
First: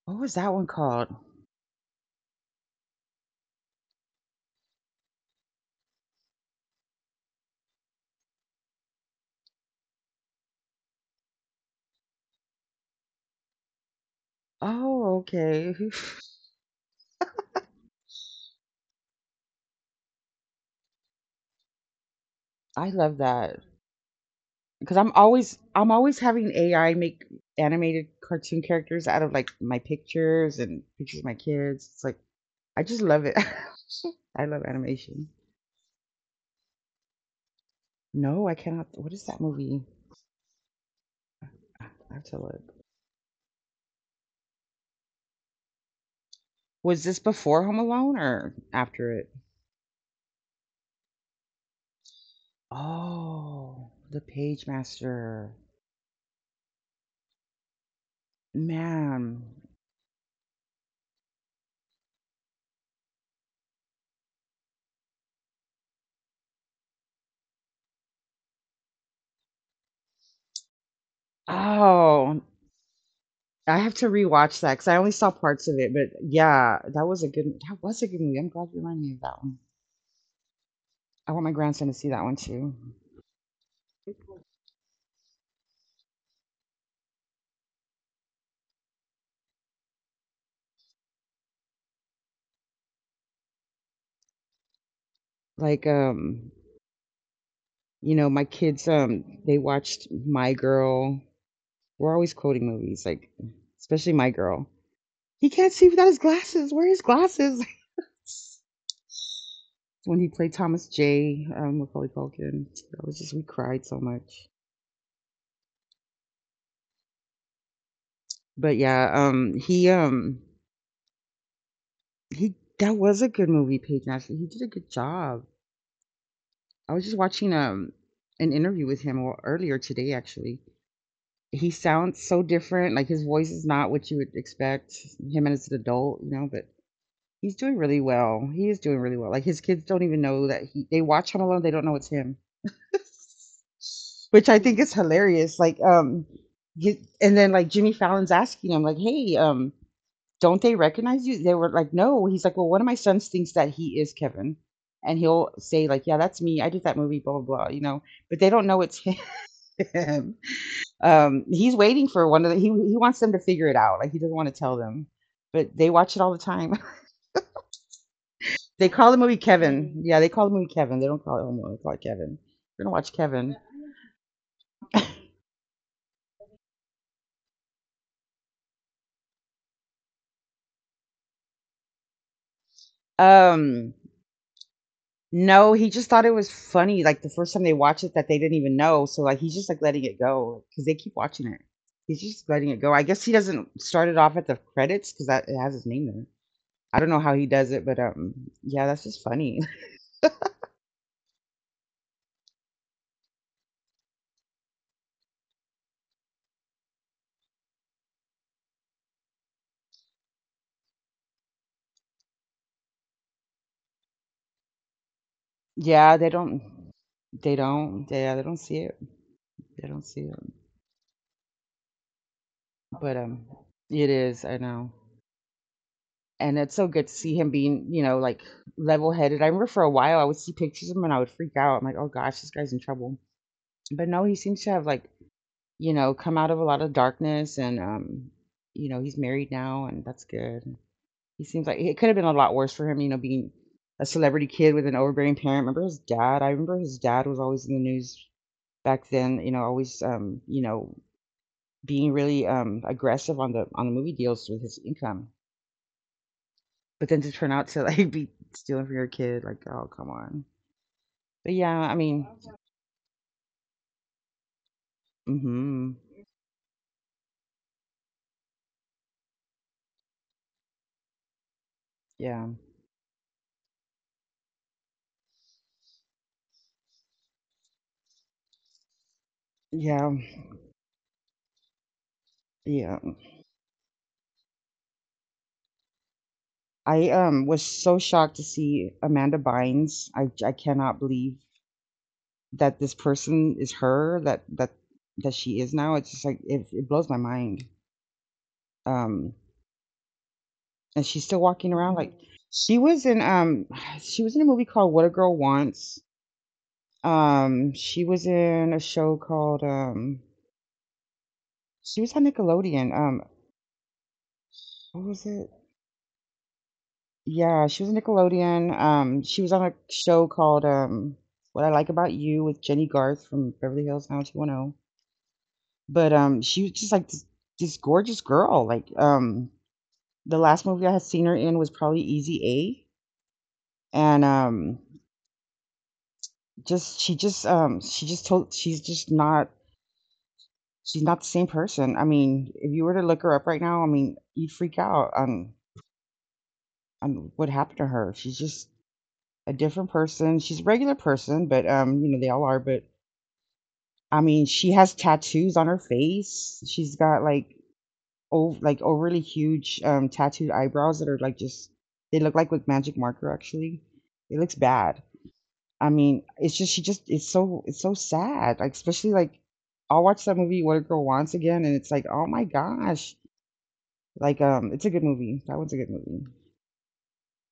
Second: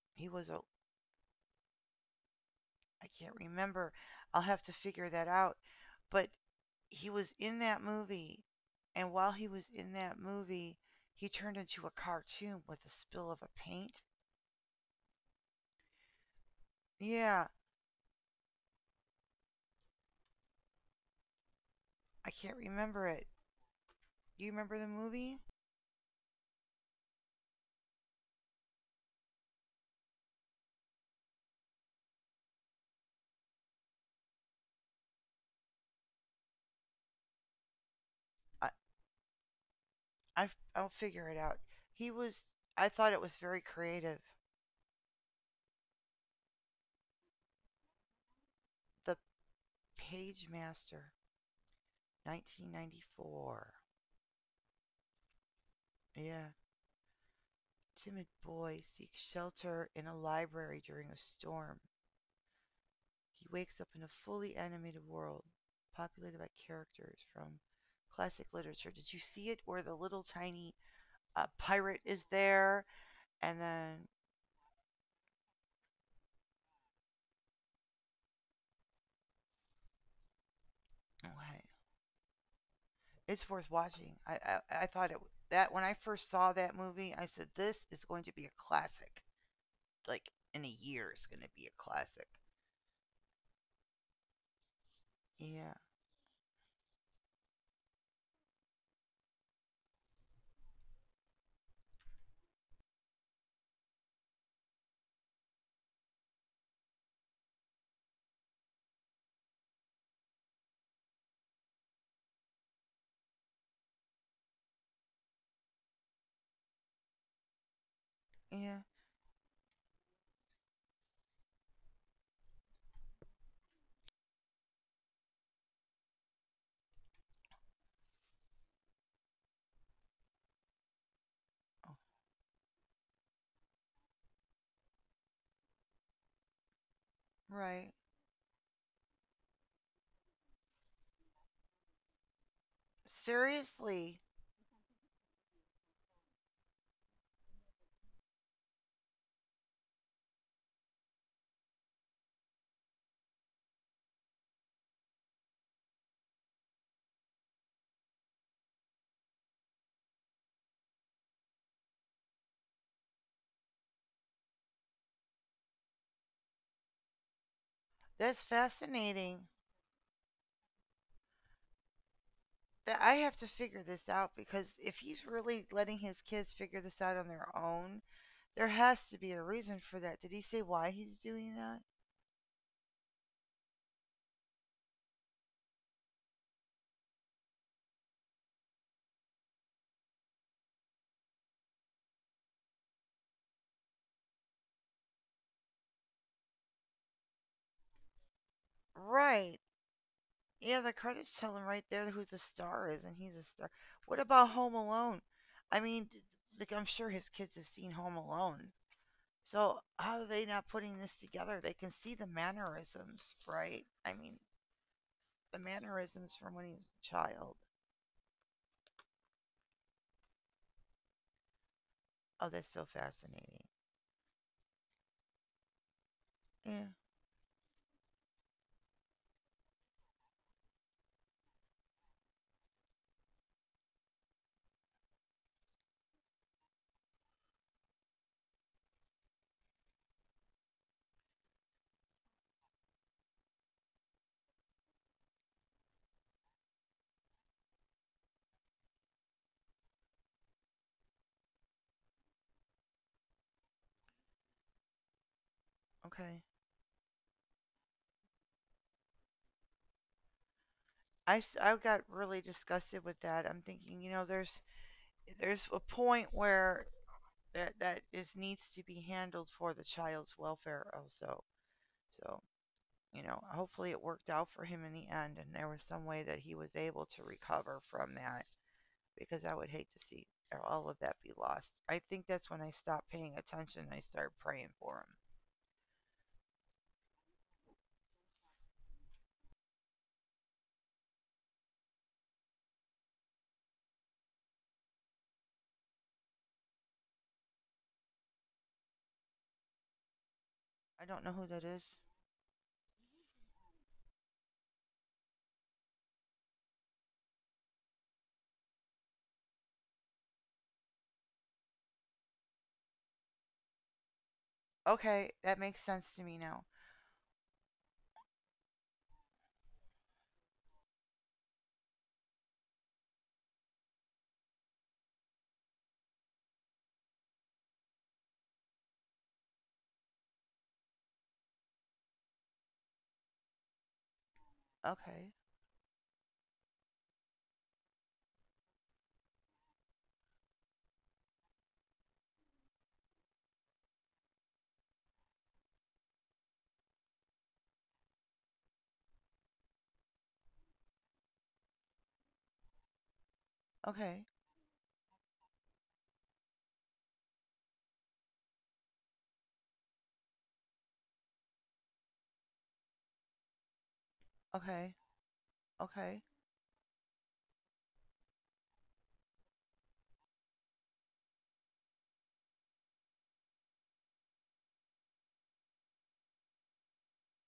S2: what
S1: He
S2: was
S1: was
S2: that
S1: a,
S2: one called?
S1: I can't remember. I'll have to figure that out. But he was in that movie, and while he was in that movie, he turned into a cartoon with a spill of a paint.
S2: Oh okay.
S1: Yeah, I can't
S2: I
S1: remember
S2: love
S1: it.
S2: that
S1: Do you remember the
S2: because
S1: movie?
S2: I'm always having AI make animated cartoon characters out of like my pictures and pictures of my kids. It's like I just love it. I love animation. No, I
S1: I,
S2: cannot. What is that movie?
S1: I'll figure it out. He
S2: I have to
S1: was.
S2: look.
S1: I thought it was very creative.
S2: Was this before Home Alone or after
S1: The
S2: it?
S1: Page Master. 1994.
S2: Oh, The Page Master.
S1: Yeah. Timid boy
S2: Man.
S1: seeks shelter in a library during a storm. He wakes up in a fully animated world populated by characters from classic literature. Did you see it where the little tiny pirate is
S2: Oh,
S1: there? And
S2: I have to
S1: then,
S2: rewatch that because I only saw parts of it. But yeah, that was a good that was a good movie. I'm glad you reminded me of that one. I want my
S1: okay,
S2: grandson to see that one too.
S1: it's worth watching. I thought it that when I first saw that movie, I said this is going to be a classic. Like in a year, it's going to be a classic. Yeah,
S2: Like you know, my kids they watched My Girl. We're always quoting movies, like especially My Girl. He can't see without his glasses. Where are his glasses? When he played Thomas J. Macaulay Culkin. That was just we cried so much. But
S1: yeah,
S2: yeah, he that was a good movie, Peyton. Actually, he did a good job. I was just watching an interview with him, well, earlier today. Actually, he
S1: oh,
S2: sounds so different. Like, his voice is not what you would expect him as an adult, you know. But he's doing really
S1: right.
S2: well. He is doing really well. Like, his kids don't even know that he. They watch Home Alone. They don't know it's him,
S1: Seriously,
S2: which I think is hilarious. Like, he, and then like Jimmy Fallon's asking him, like, "Hey, don't they recognize you?" They were like, "No." He's like, "Well, one of my sons thinks that he is Kevin," and he'll say like, "Yeah, that's me. I did that movie, blah blah blah," you know, but they don't know it's him. He's waiting for one of the. He wants them to figure it out. Like, he doesn't want to tell them. But they watch it all the time.
S1: that's
S2: They call the movie
S1: fascinating.
S2: Kevin. Mm. Yeah, they call the movie Kevin. They don't call it Homo. They call it Kevin. We're gonna
S1: That
S2: watch
S1: I have
S2: Kevin.
S1: to figure this out because if he's really letting his kids figure this out on their own, there has to be a reason for that. Did he say why he's doing that?
S2: Um, No, he just thought it was funny, like, the first time they watched it that they didn't even know, so, like, he's just, like, letting it go because they keep watching it. He's just letting it go. I guess he doesn't start it off at the credits because that it has his name there. I don't know how he does it, but, yeah, that's just funny.
S1: Right. Yeah, the credits tell him right there who the star is, and he's a star. What about Home Alone? I mean, like I'm sure his kids have seen Home Alone. So how are they not putting this together? They can see the mannerisms, right? I mean, the
S2: Yeah, they
S1: mannerisms from
S2: don't
S1: when he was a
S2: they
S1: child.
S2: don't they, yeah, they don't see it. They don't see it.
S1: Oh, that's so
S2: But,
S1: fascinating.
S2: it is, I know. And it's so
S1: Yeah.
S2: good to see him being, you know, like, level-headed. I remember for a while, I would see pictures of him and I would freak out. I'm like, "Oh gosh, this guy's in trouble." But no, he seems to have, like, you know, come out of a lot of darkness and, you know, he's married now and that's good. He seems like it could have been a lot worse for him, you know, being a celebrity kid with an overbearing parent. Remember his dad? I remember his dad was always in the news back then, you know, always, you know, being really aggressive on the movie deals with his income.
S1: Okay.
S2: But then to turn out to like be stealing from your kid, like, oh come on. But yeah,
S1: I
S2: I
S1: got
S2: mean,
S1: really disgusted with that. I'm thinking, you know, there's a
S2: mhm.
S1: point where that is needs to be handled for the child's welfare also. So,
S2: Yeah.
S1: you know, hopefully it worked out for him in the end, and there was some way that he was able to recover from that because I would hate to
S2: Yeah.
S1: see all of that be lost. I think that's when I
S2: Yeah.
S1: stopped paying attention. I started praying for him.
S2: I was so shocked to see Amanda Bynes. I cannot believe that this person is her, that she is now. It's just like, it blows my mind. Um, and
S1: I don't
S2: she's
S1: know
S2: still
S1: who that
S2: walking
S1: is.
S2: around like, she was in she was in a movie called What a Girl Wants. She was in a show called she was on Nickelodeon. What was
S1: Okay,
S2: it?
S1: that makes sense to me now.
S2: Yeah, she was a Nickelodeon. She was on a show called "What I Like About You" with Jenny Garth from Beverly Hills 90210. But she was just like this gorgeous girl. Like, the last movie I had seen her in was probably Easy A, and,
S1: Okay.
S2: just she's just not, she's not the same person. I mean, if you were to look her up right now, I mean, you'd freak out on what happened to her. She's just a different person. She's a regular person, but, you know, they all are, but I
S1: Okay.
S2: mean, she has tattoos on her face. She's got like, oh, like, overly huge tattooed eyebrows that are like just, they look like with magic marker actually. It looks
S1: Okay,
S2: bad. I mean,
S1: okay.
S2: it's just, she just it's so, it's so sad. Like, especially like, I'll watch that movie What a Girl Wants again and it's like, "Oh my gosh." Like, it's a good movie. That one's a good movie.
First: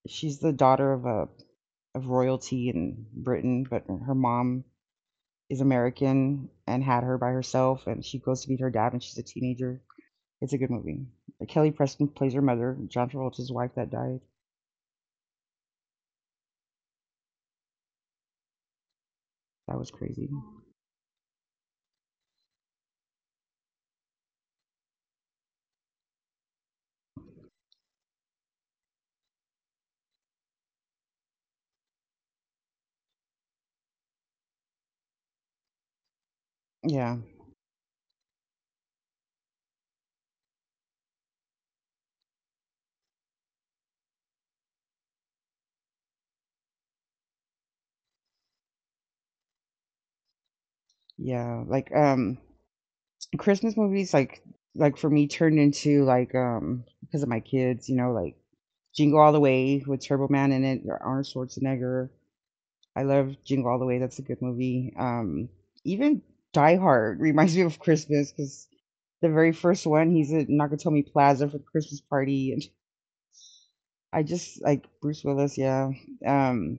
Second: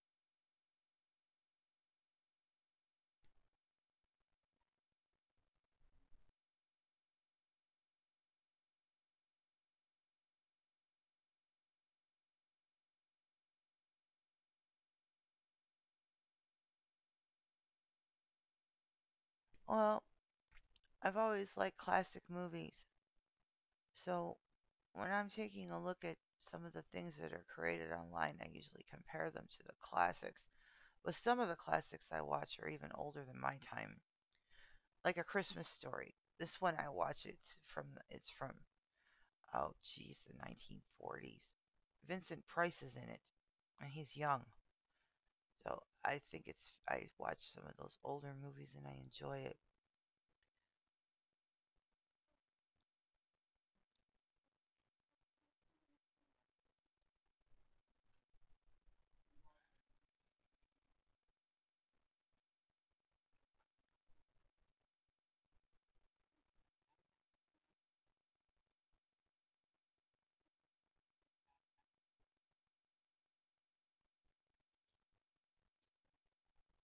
S2: She's the daughter of a of royalty in Britain, but her mom is American and had her by herself, and she goes to meet her dad when she's a teenager. It's a good movie. Like, Kelly Preston plays her mother, John Travolta's wife that died. That was
S1: Well,
S2: crazy.
S1: I've always liked classic movies, so when I'm taking a look at some of the things that are created online, I usually compare them to the classics. But some of the classics I watch are even older than my time, like A Christmas Story. This one I watch
S2: Yeah,
S1: it's from it's from oh geez the 1940s. Vincent Price is in it, and he's young, so I think it's I watch some of those older movies and I enjoy it.
S2: yeah. Like, Christmas movies, like for me, turned into like because of my kids, you know, like Jingle All the Way with Turbo Man in it, or Arnold Schwarzenegger, I love Jingle All the Way. That's a good movie. Even Die Hard reminds me of Christmas because the very first one, he's at Nakatomi Plaza for the Christmas party, and I just like Bruce Willis. Yeah, um,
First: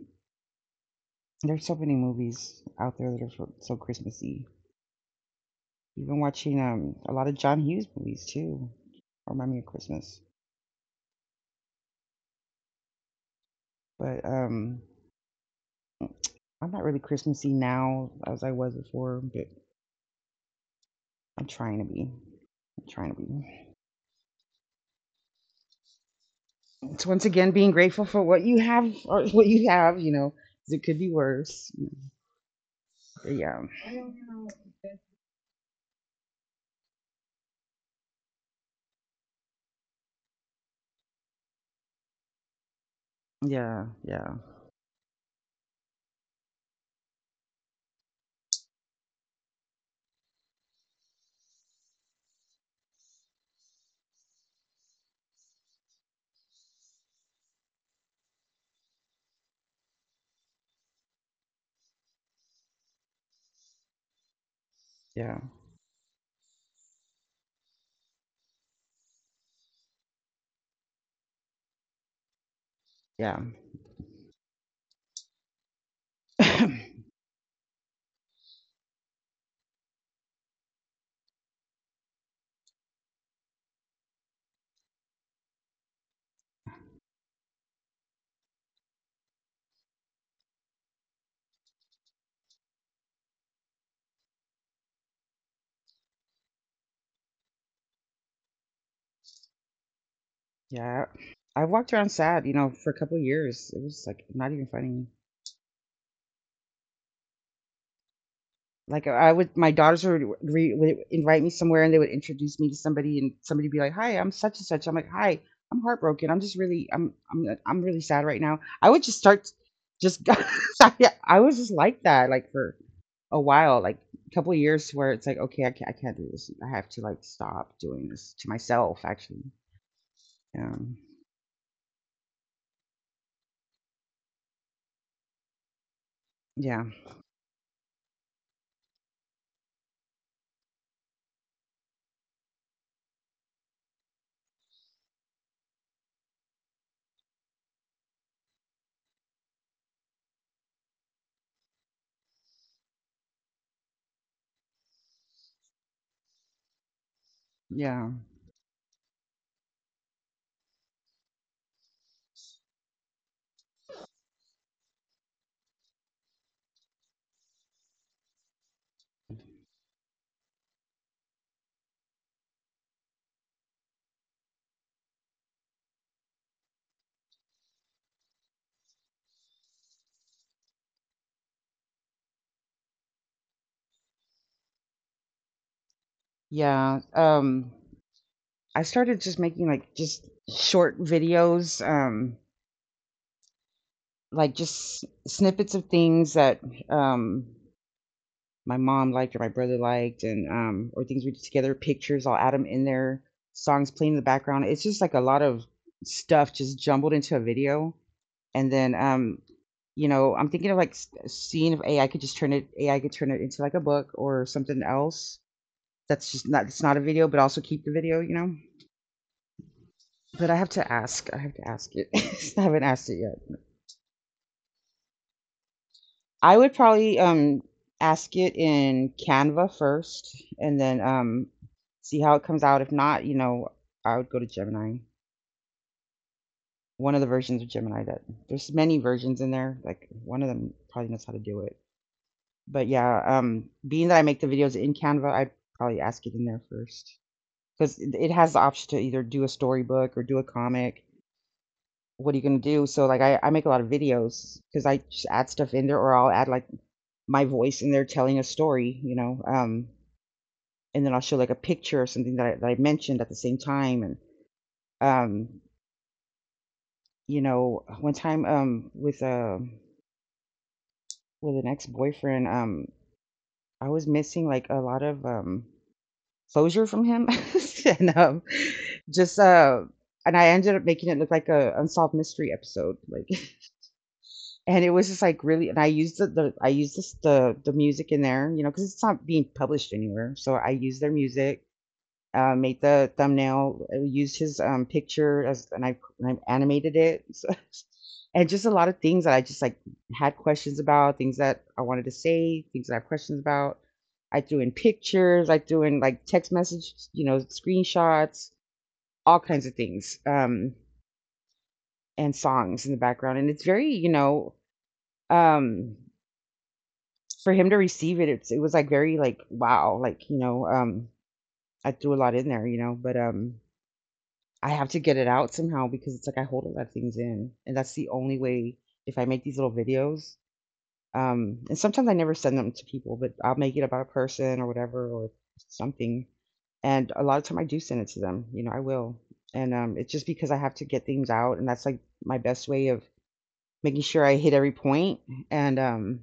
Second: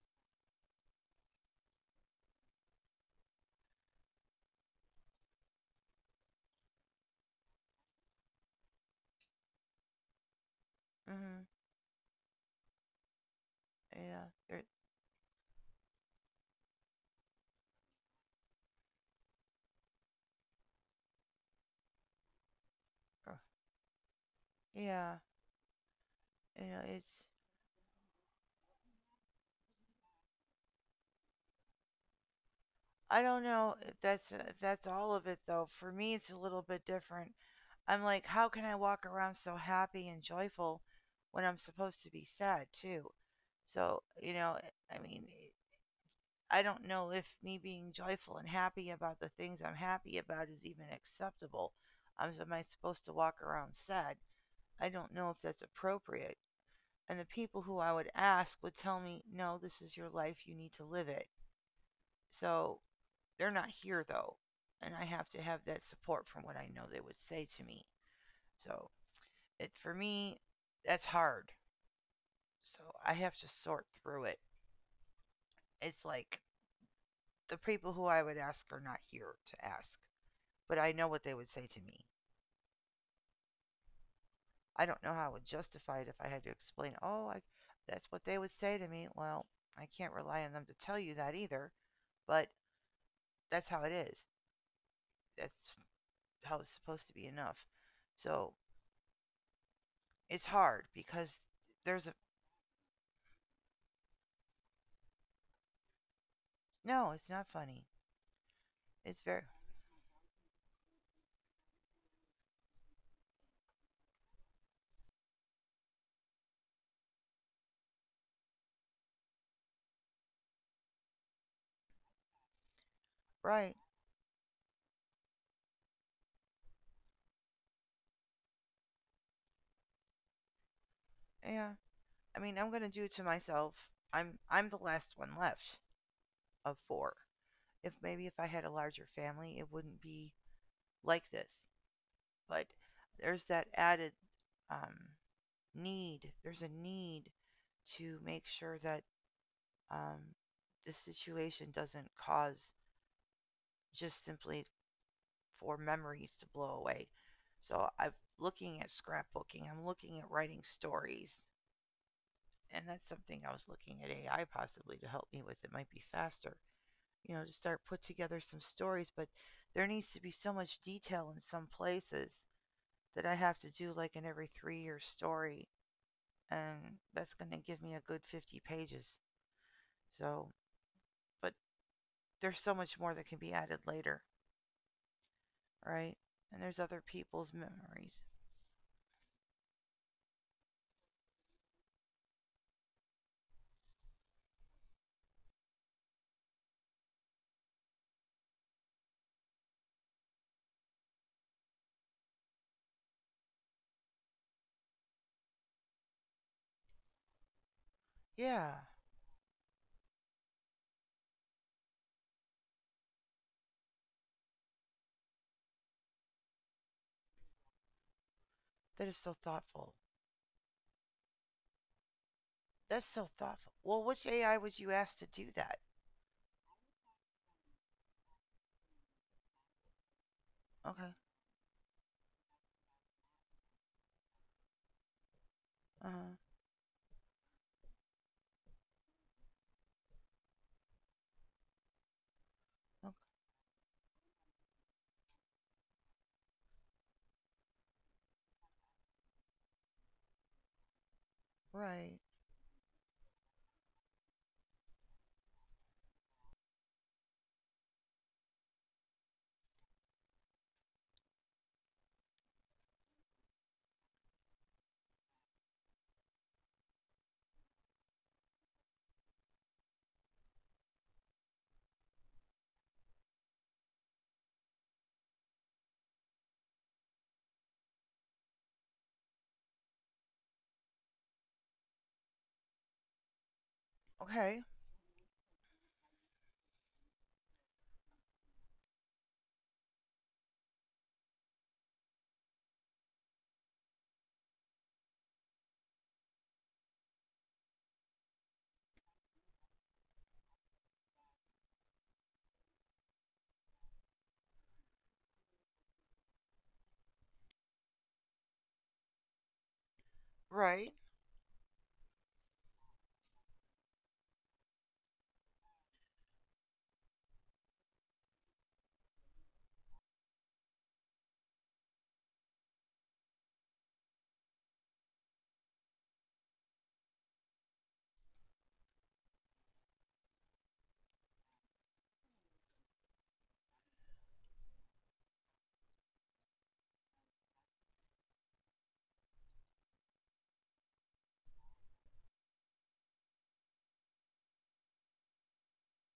S2: there's so many movies out there that are so, so Christmassy. Even watching a lot of John Hughes movies too, remind me of Christmas.
S1: Mhm. Yeah.
S2: But I'm not really Christmassy now as I was before, but I'm trying to be. I'm trying to be.
S1: Yeah, you know, it's
S2: It's once again being grateful for what you have or what you have, you know, 'cause it could be worse.
S1: I don't
S2: Yeah,
S1: know if that's all of it though. For me, it's a little bit different. I'm like, how can I walk around so happy and joyful when I'm supposed to be sad too?
S2: yeah,
S1: So,
S2: yeah,
S1: I don't know if me being joyful and happy about the things I'm happy about is even acceptable. So am I supposed to walk around sad? I don't know if that's appropriate. And the people who I would ask would tell me, no, this is your life. You need to live it. So they're not here though, and I have
S2: yeah,
S1: to have that support from what I know they would say to me. So it for me, that's hard. So I have
S2: yeah.
S1: to sort through it. It's like the people who I would ask are not here to ask, but I know what they would say to me. I don't know how I would justify it if I had to explain, that's what they would say to me. Well, I can't rely on them to tell you that either, but that's how it is. That's how it's supposed to be enough. So it's hard
S2: Yeah.
S1: because
S2: I walked
S1: there's
S2: around
S1: a
S2: sad, you know, for a couple of years. It was like not even funny.
S1: no, it's not funny.
S2: Like,
S1: It's
S2: I
S1: very
S2: would, my daughters would, would invite me somewhere, and they would introduce me to somebody, and somebody would be like, "Hi, I'm such and such." I'm like, "Hi, I'm heartbroken. I'm just really, I'm really sad right now." I would just start, just, yeah, I was just like that, like, for a while,
S1: right.
S2: like a couple of years, where it's like, okay, I can't do this. I have to like stop doing this to myself, actually. Um,
S1: Yeah. I mean, I'm gonna do it to myself. I'm the last one left
S2: yeah,
S1: of four. If maybe if I had a larger family, it wouldn't be like this. But there's that added um, need. There's a need to make sure that um, the situation doesn't cause just simply for memories to blow away. So
S2: yeah,
S1: I'm looking at scrapbooking. I'm looking at writing stories. And that's something I was looking at AI possibly to help me with. It might be faster, to start put together some stories, but there needs to be so much detail in some places that I have to do like an every 3 year story, and that's going to give me a good 50 pages. So, but there's so much more that can be added later, right? And there's
S2: yeah.
S1: other people's memories.
S2: I started just making like just short videos, like just snippets of things that um my mom liked or my brother liked and or things we did together, pictures, I'll add them in there, songs playing in the background. It's just like a lot of stuff just jumbled into a video. And
S1: Yeah,
S2: then, you know, I'm thinking of like, seeing if AI could just turn it AI could turn it into like a book or something else, that's just not, it's not a video, but also keep the video, you know.
S1: that is so thoughtful.
S2: But I have to ask, I have to ask it. I haven't asked
S1: That's
S2: it
S1: so
S2: yet.
S1: thoughtful. Well, which AI was you asked to do that?
S2: I would probably ask it in Canva first, and then
S1: Okay.
S2: see how it comes out. If not, you know, I would go to Gemini.
S1: Uh huh.
S2: One of the versions of Gemini that, there's many versions in there. Like, one of them probably knows how to do it. But yeah, being that I make the videos in Canva, I'd probably ask it in there first. Because it has the option to either do a storybook or do a comic.
S1: Right.
S2: What are you gonna do? So like, I make a lot of videos because I just add stuff in there, or I'll add like my voice in there telling a story, you know. And then I'll show like a picture or something that I mentioned at the same time. And um, you know, one time with an ex boyfriend, I was missing like a lot of closure from him, and just and I ended up making it look like a unsolved mystery episode, like,
S1: Okay.
S2: and it was just like really, and I used the I used this, the music in there, you know, because it's not being published anywhere, so I used their music, made the thumbnail, used his, picture as, and I animated it, so, and just a lot of things that I just like had questions about, things that I wanted to say, things that I have questions about. I threw in pictures, I threw in like text message, you know, screenshots, all kinds of things,
S1: Right.
S2: and songs in the background, and it's very, you know, um, for him to receive it, it was like very like, wow, like, you know, I threw a lot in there, you know, but I have to get it out somehow because it's like I hold a lot of things in. And that's the only way, if I make these little videos, and sometimes I never send them to people, but I'll make it about a person or whatever or something. And a lot of time I do send it to them, you know, I will. And it's just because I have to get things out, and that's like my best way of making sure I hit every point. And um,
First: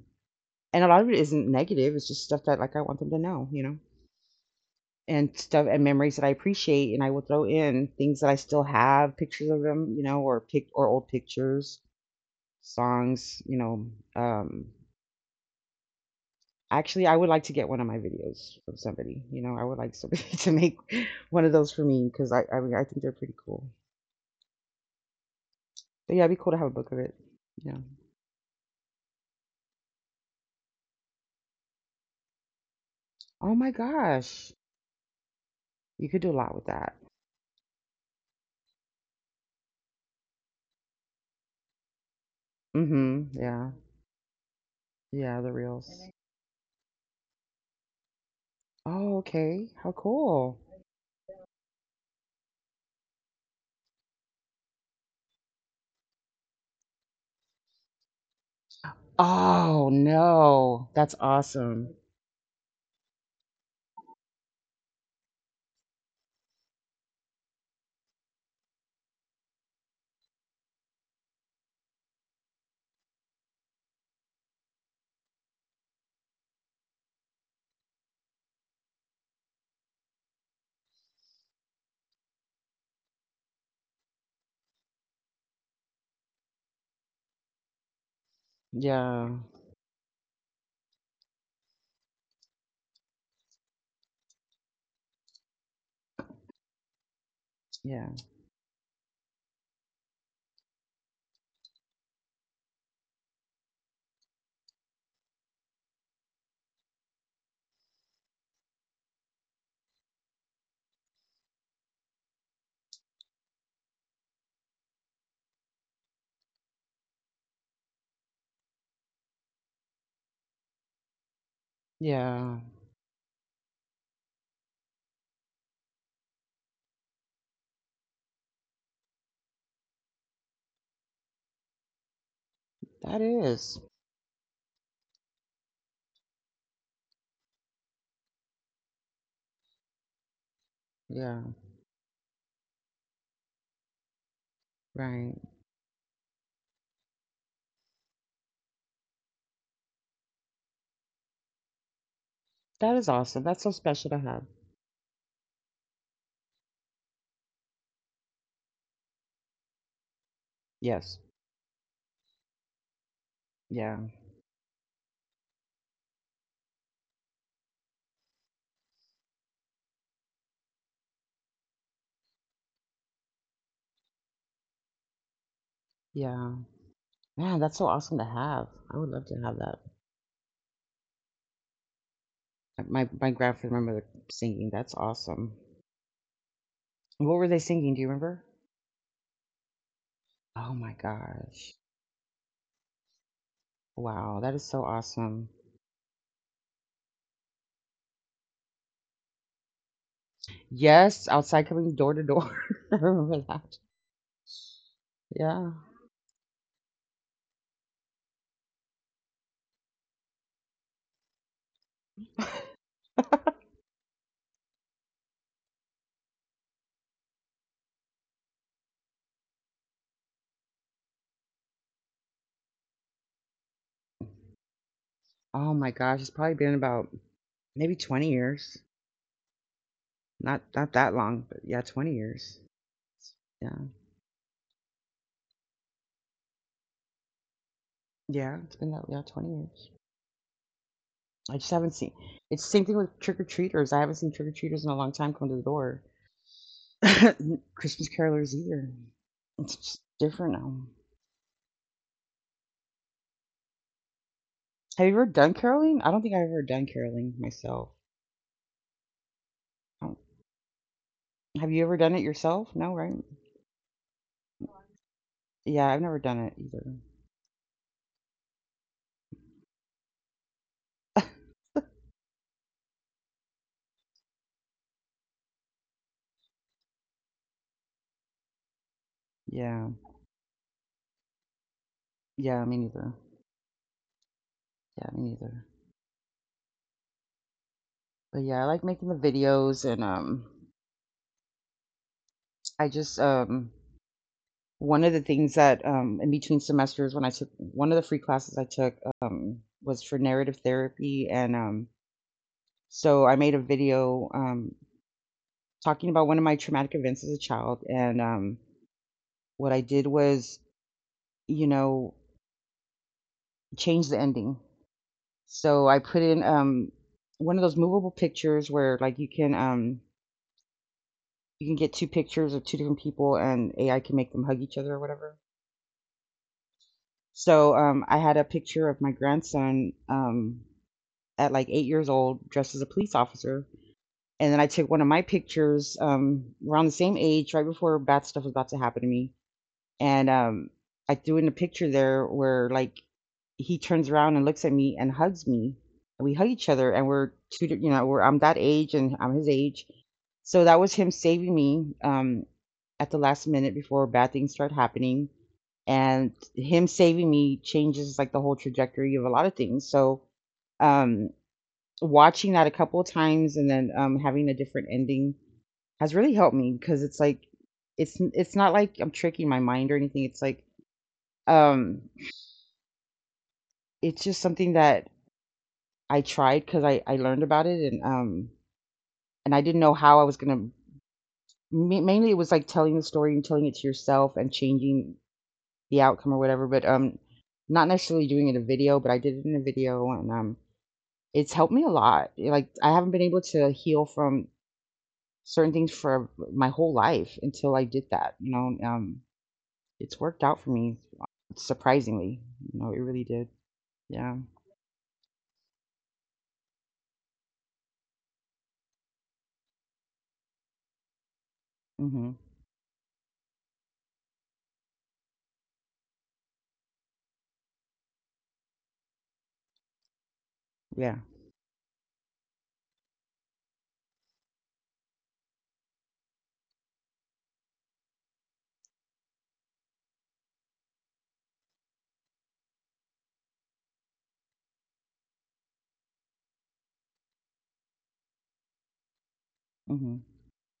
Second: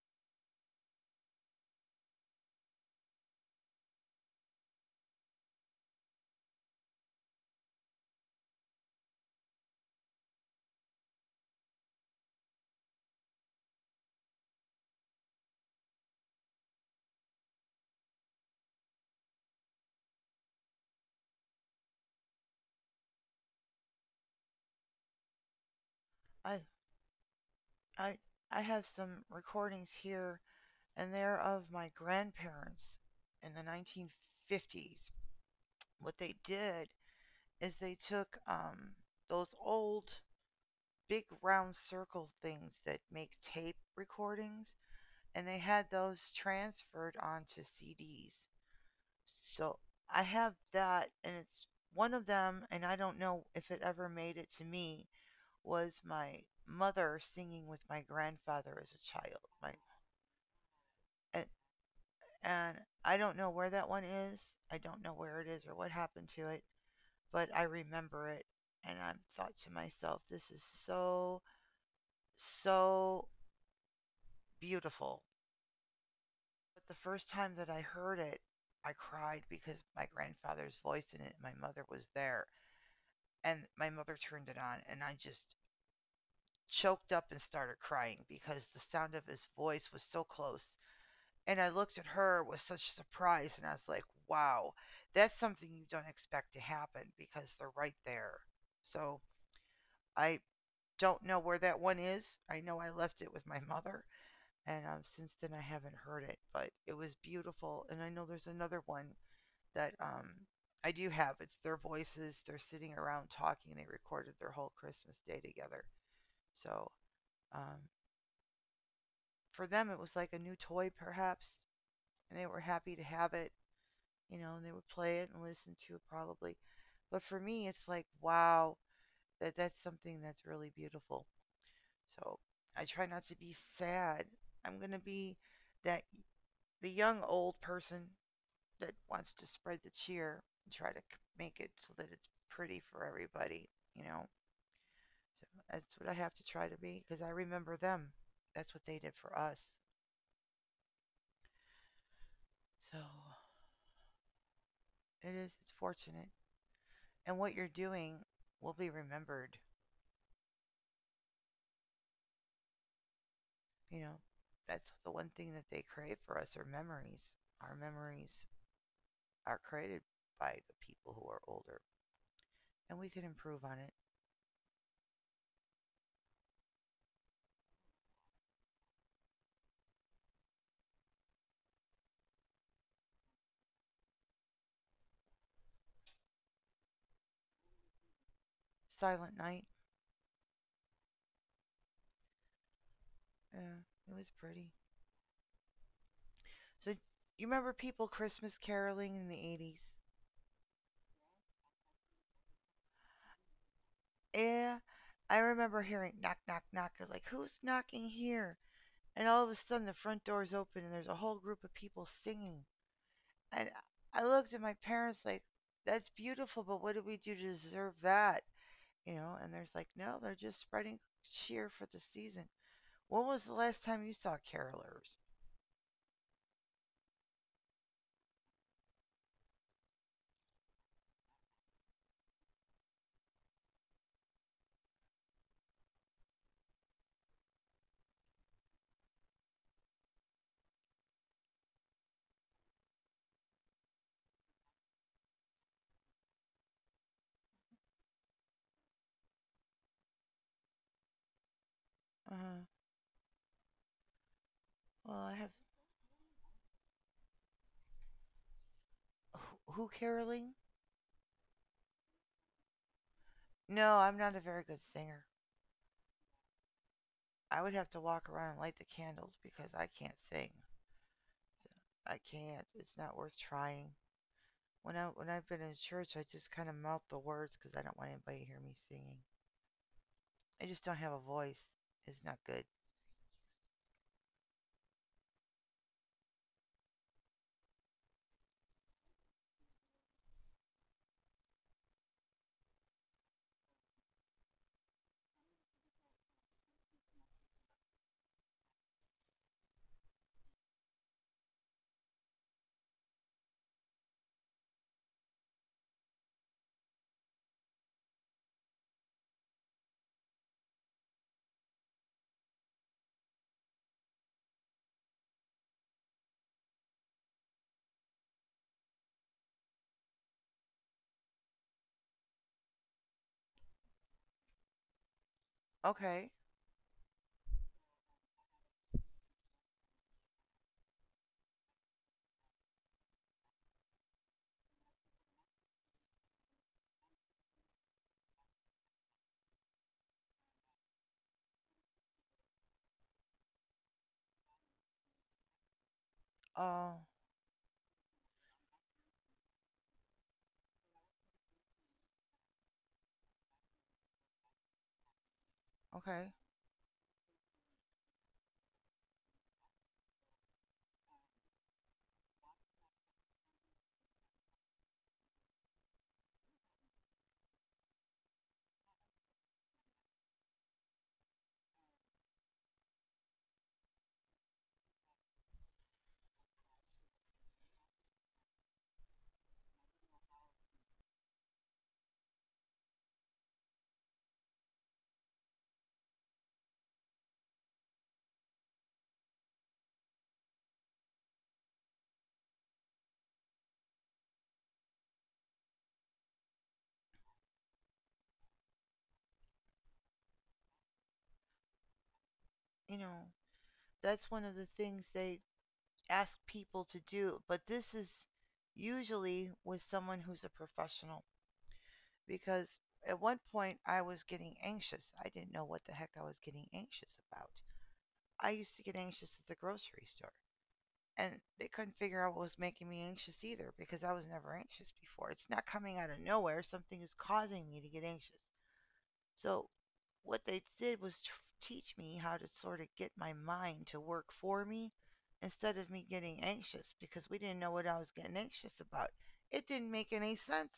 S2: and a lot of it isn't negative; it's just stuff that like I want them to know, and memories that I appreciate, and I will throw in things that I still have, pictures of them, or pic or old pictures, songs, Um, actually, I would like to get one of my videos from somebody. You know, I would like somebody to make one of those for me because I mean, I think they're pretty cool. But yeah, it'd be cool to
S1: I
S2: have a book of it. Yeah.
S1: I I have some recordings here and there of my grandparents
S2: Oh
S1: in the
S2: my gosh,
S1: 1950s.
S2: you
S1: What
S2: could do a
S1: they
S2: lot with
S1: did
S2: that.
S1: is they took those old big round circle things that make
S2: Mm-hmm. Yeah.
S1: tape recordings
S2: Yeah,
S1: and
S2: the
S1: they had
S2: reels.
S1: those transferred onto CDs.
S2: Oh, okay.
S1: So
S2: How
S1: I have
S2: cool.
S1: that, and it's one of them, and I don't know if it ever made it to me. Was my mother singing with my grandfather as a child.
S2: Oh no, that's
S1: And,
S2: awesome.
S1: and I don't know where that one is. I don't know where it is or what happened to it, but I remember it, and I thought to myself, this is so so beautiful. But the first time that I heard it, I cried because my grandfather's voice in it, my mother was there, and my mother turned it on, and I just choked up and started crying because the sound of
S2: Yeah.
S1: his voice was so close. And I looked at her with such surprise, and I was like, wow, that's something you don't expect to happen because they're right
S2: Yeah.
S1: there. So I don't know where that one is. I know I left it with my mother, and since then I haven't heard it, but it was beautiful. And I know there's another one that I do have. It's their voices. They're sitting around talking. They recorded their whole Christmas day together. So um, for them, it was like a new toy, perhaps, and they
S2: Yeah.
S1: were happy to have it. You know, and they would play it and listen to it probably. But for me, it's like, wow, that that's something that's really beautiful. So I try
S2: That
S1: not to be
S2: is.
S1: sad. I'm gonna be that the young old person that wants to spread the cheer and try to
S2: Yeah.
S1: make it so that it's pretty for everybody. You know,
S2: Right.
S1: so that's what I have to try to be because I remember them. That's what they did for us.
S2: That
S1: So
S2: is awesome. That's so special to have.
S1: it is. It's fortunate, and what you're doing will be remembered.
S2: Yes. Yeah.
S1: You know, that's the one thing that they create for us are memories. Our memories are created by the people who are older, and we can improve on it.
S2: Yeah. Man, that's so awesome to have. I would love to have that. My grandfather remember singing. That's awesome. What were they singing? Do you remember?
S1: Silent Night,
S2: Oh my gosh.
S1: yeah, it was
S2: Wow, that is
S1: pretty.
S2: so awesome.
S1: So, you remember people Christmas caroling in the 80s?
S2: Yes, outside coming door to door. I remember that.
S1: Yeah, I
S2: Yeah.
S1: remember hearing knock, knock, knock. I was like, who's knocking here? And all of a sudden, the front door's open, and there's a whole group of people singing. And I looked at my parents like, that's beautiful, but what did we do to deserve that? You know, and there's like, no, they're just spreading cheer for the season. When was the last time you saw carolers?
S2: Oh my gosh, it's probably been about maybe 20 years. Not that long, but yeah, 20 years. Yeah. Yeah, it's been that yeah, 20 years. I just haven't seen, it's the same thing with trick or treaters. I haven't seen trick or treaters in a long time come to the door. Christmas carolers either. It's just different now.
S1: Uh, well,
S2: Have you
S1: I
S2: ever
S1: have.
S2: done caroling? I don't think I've ever done caroling myself.
S1: Who
S2: I don't-
S1: caroling?
S2: Have you ever done it yourself? No, right?
S1: No, I'm not a very good singer.
S2: Yeah, I've never done it either.
S1: I would have to walk around and light the candles because I can't sing. I can't. It's not worth trying. When I've been in church, I just kind of mouth the words because I don't want anybody to hear me singing.
S2: Yeah.
S1: I just don't have a voice. It's not good.
S2: Yeah, me neither. Yeah, me neither. But yeah, I like making the videos and I just one of the things that in between semesters, when I took one of the free classes I took was for narrative therapy, and so I made a video talking about one of my traumatic events as a child, and what I did was, you know, change the ending. So I put in one of those movable pictures where, like, you can get two pictures of two different people, and AI can make them hug each other or whatever.
S1: Okay.
S2: So I had a picture of my grandson. At like 8 years old, dressed as a police officer. And then I took one of my pictures around the same age, right before bad stuff was about to happen to me. And I threw in a picture there where like he turns around and looks at me and hugs me. We hug each other,
S1: Uh.
S2: and you know, we're I'm that age and I'm his age. So that was him saving me at the last minute before bad things start happening, and
S1: Okay.
S2: him saving me changes like the whole trajectory of a lot of things. Um Watching that a couple of times and then having a different ending has really helped me because it's like it's not like I'm tricking my mind or anything. It's like, um, it's just something that I tried because I learned about it and I didn't know how I was gonna. Mainly, it was like telling the story and telling it to yourself and changing the outcome or whatever. But not necessarily doing it in a video, but I did it in a video and it's helped me a lot. Like I haven't been able to heal from certain things for my whole life until I did that. It's worked out for me surprisingly. You know, it
S1: You
S2: really
S1: know,
S2: did.
S1: that's
S2: Yeah.
S1: one of the things they ask people to do, but this is usually with someone who's a professional
S2: Mhm.
S1: because at one point I was getting anxious. I didn't know what the heck I was getting anxious about. I used to get anxious at the grocery store,
S2: Yeah.
S1: and they couldn't figure out what was making me anxious either because I was never anxious before. It's not coming out of nowhere, something is causing me to get anxious. So what they did was teach me how to sort of get my mind to work for me instead of me getting anxious because we didn't know what I was getting anxious about. It didn't make
S2: Mhm.
S1: any sense.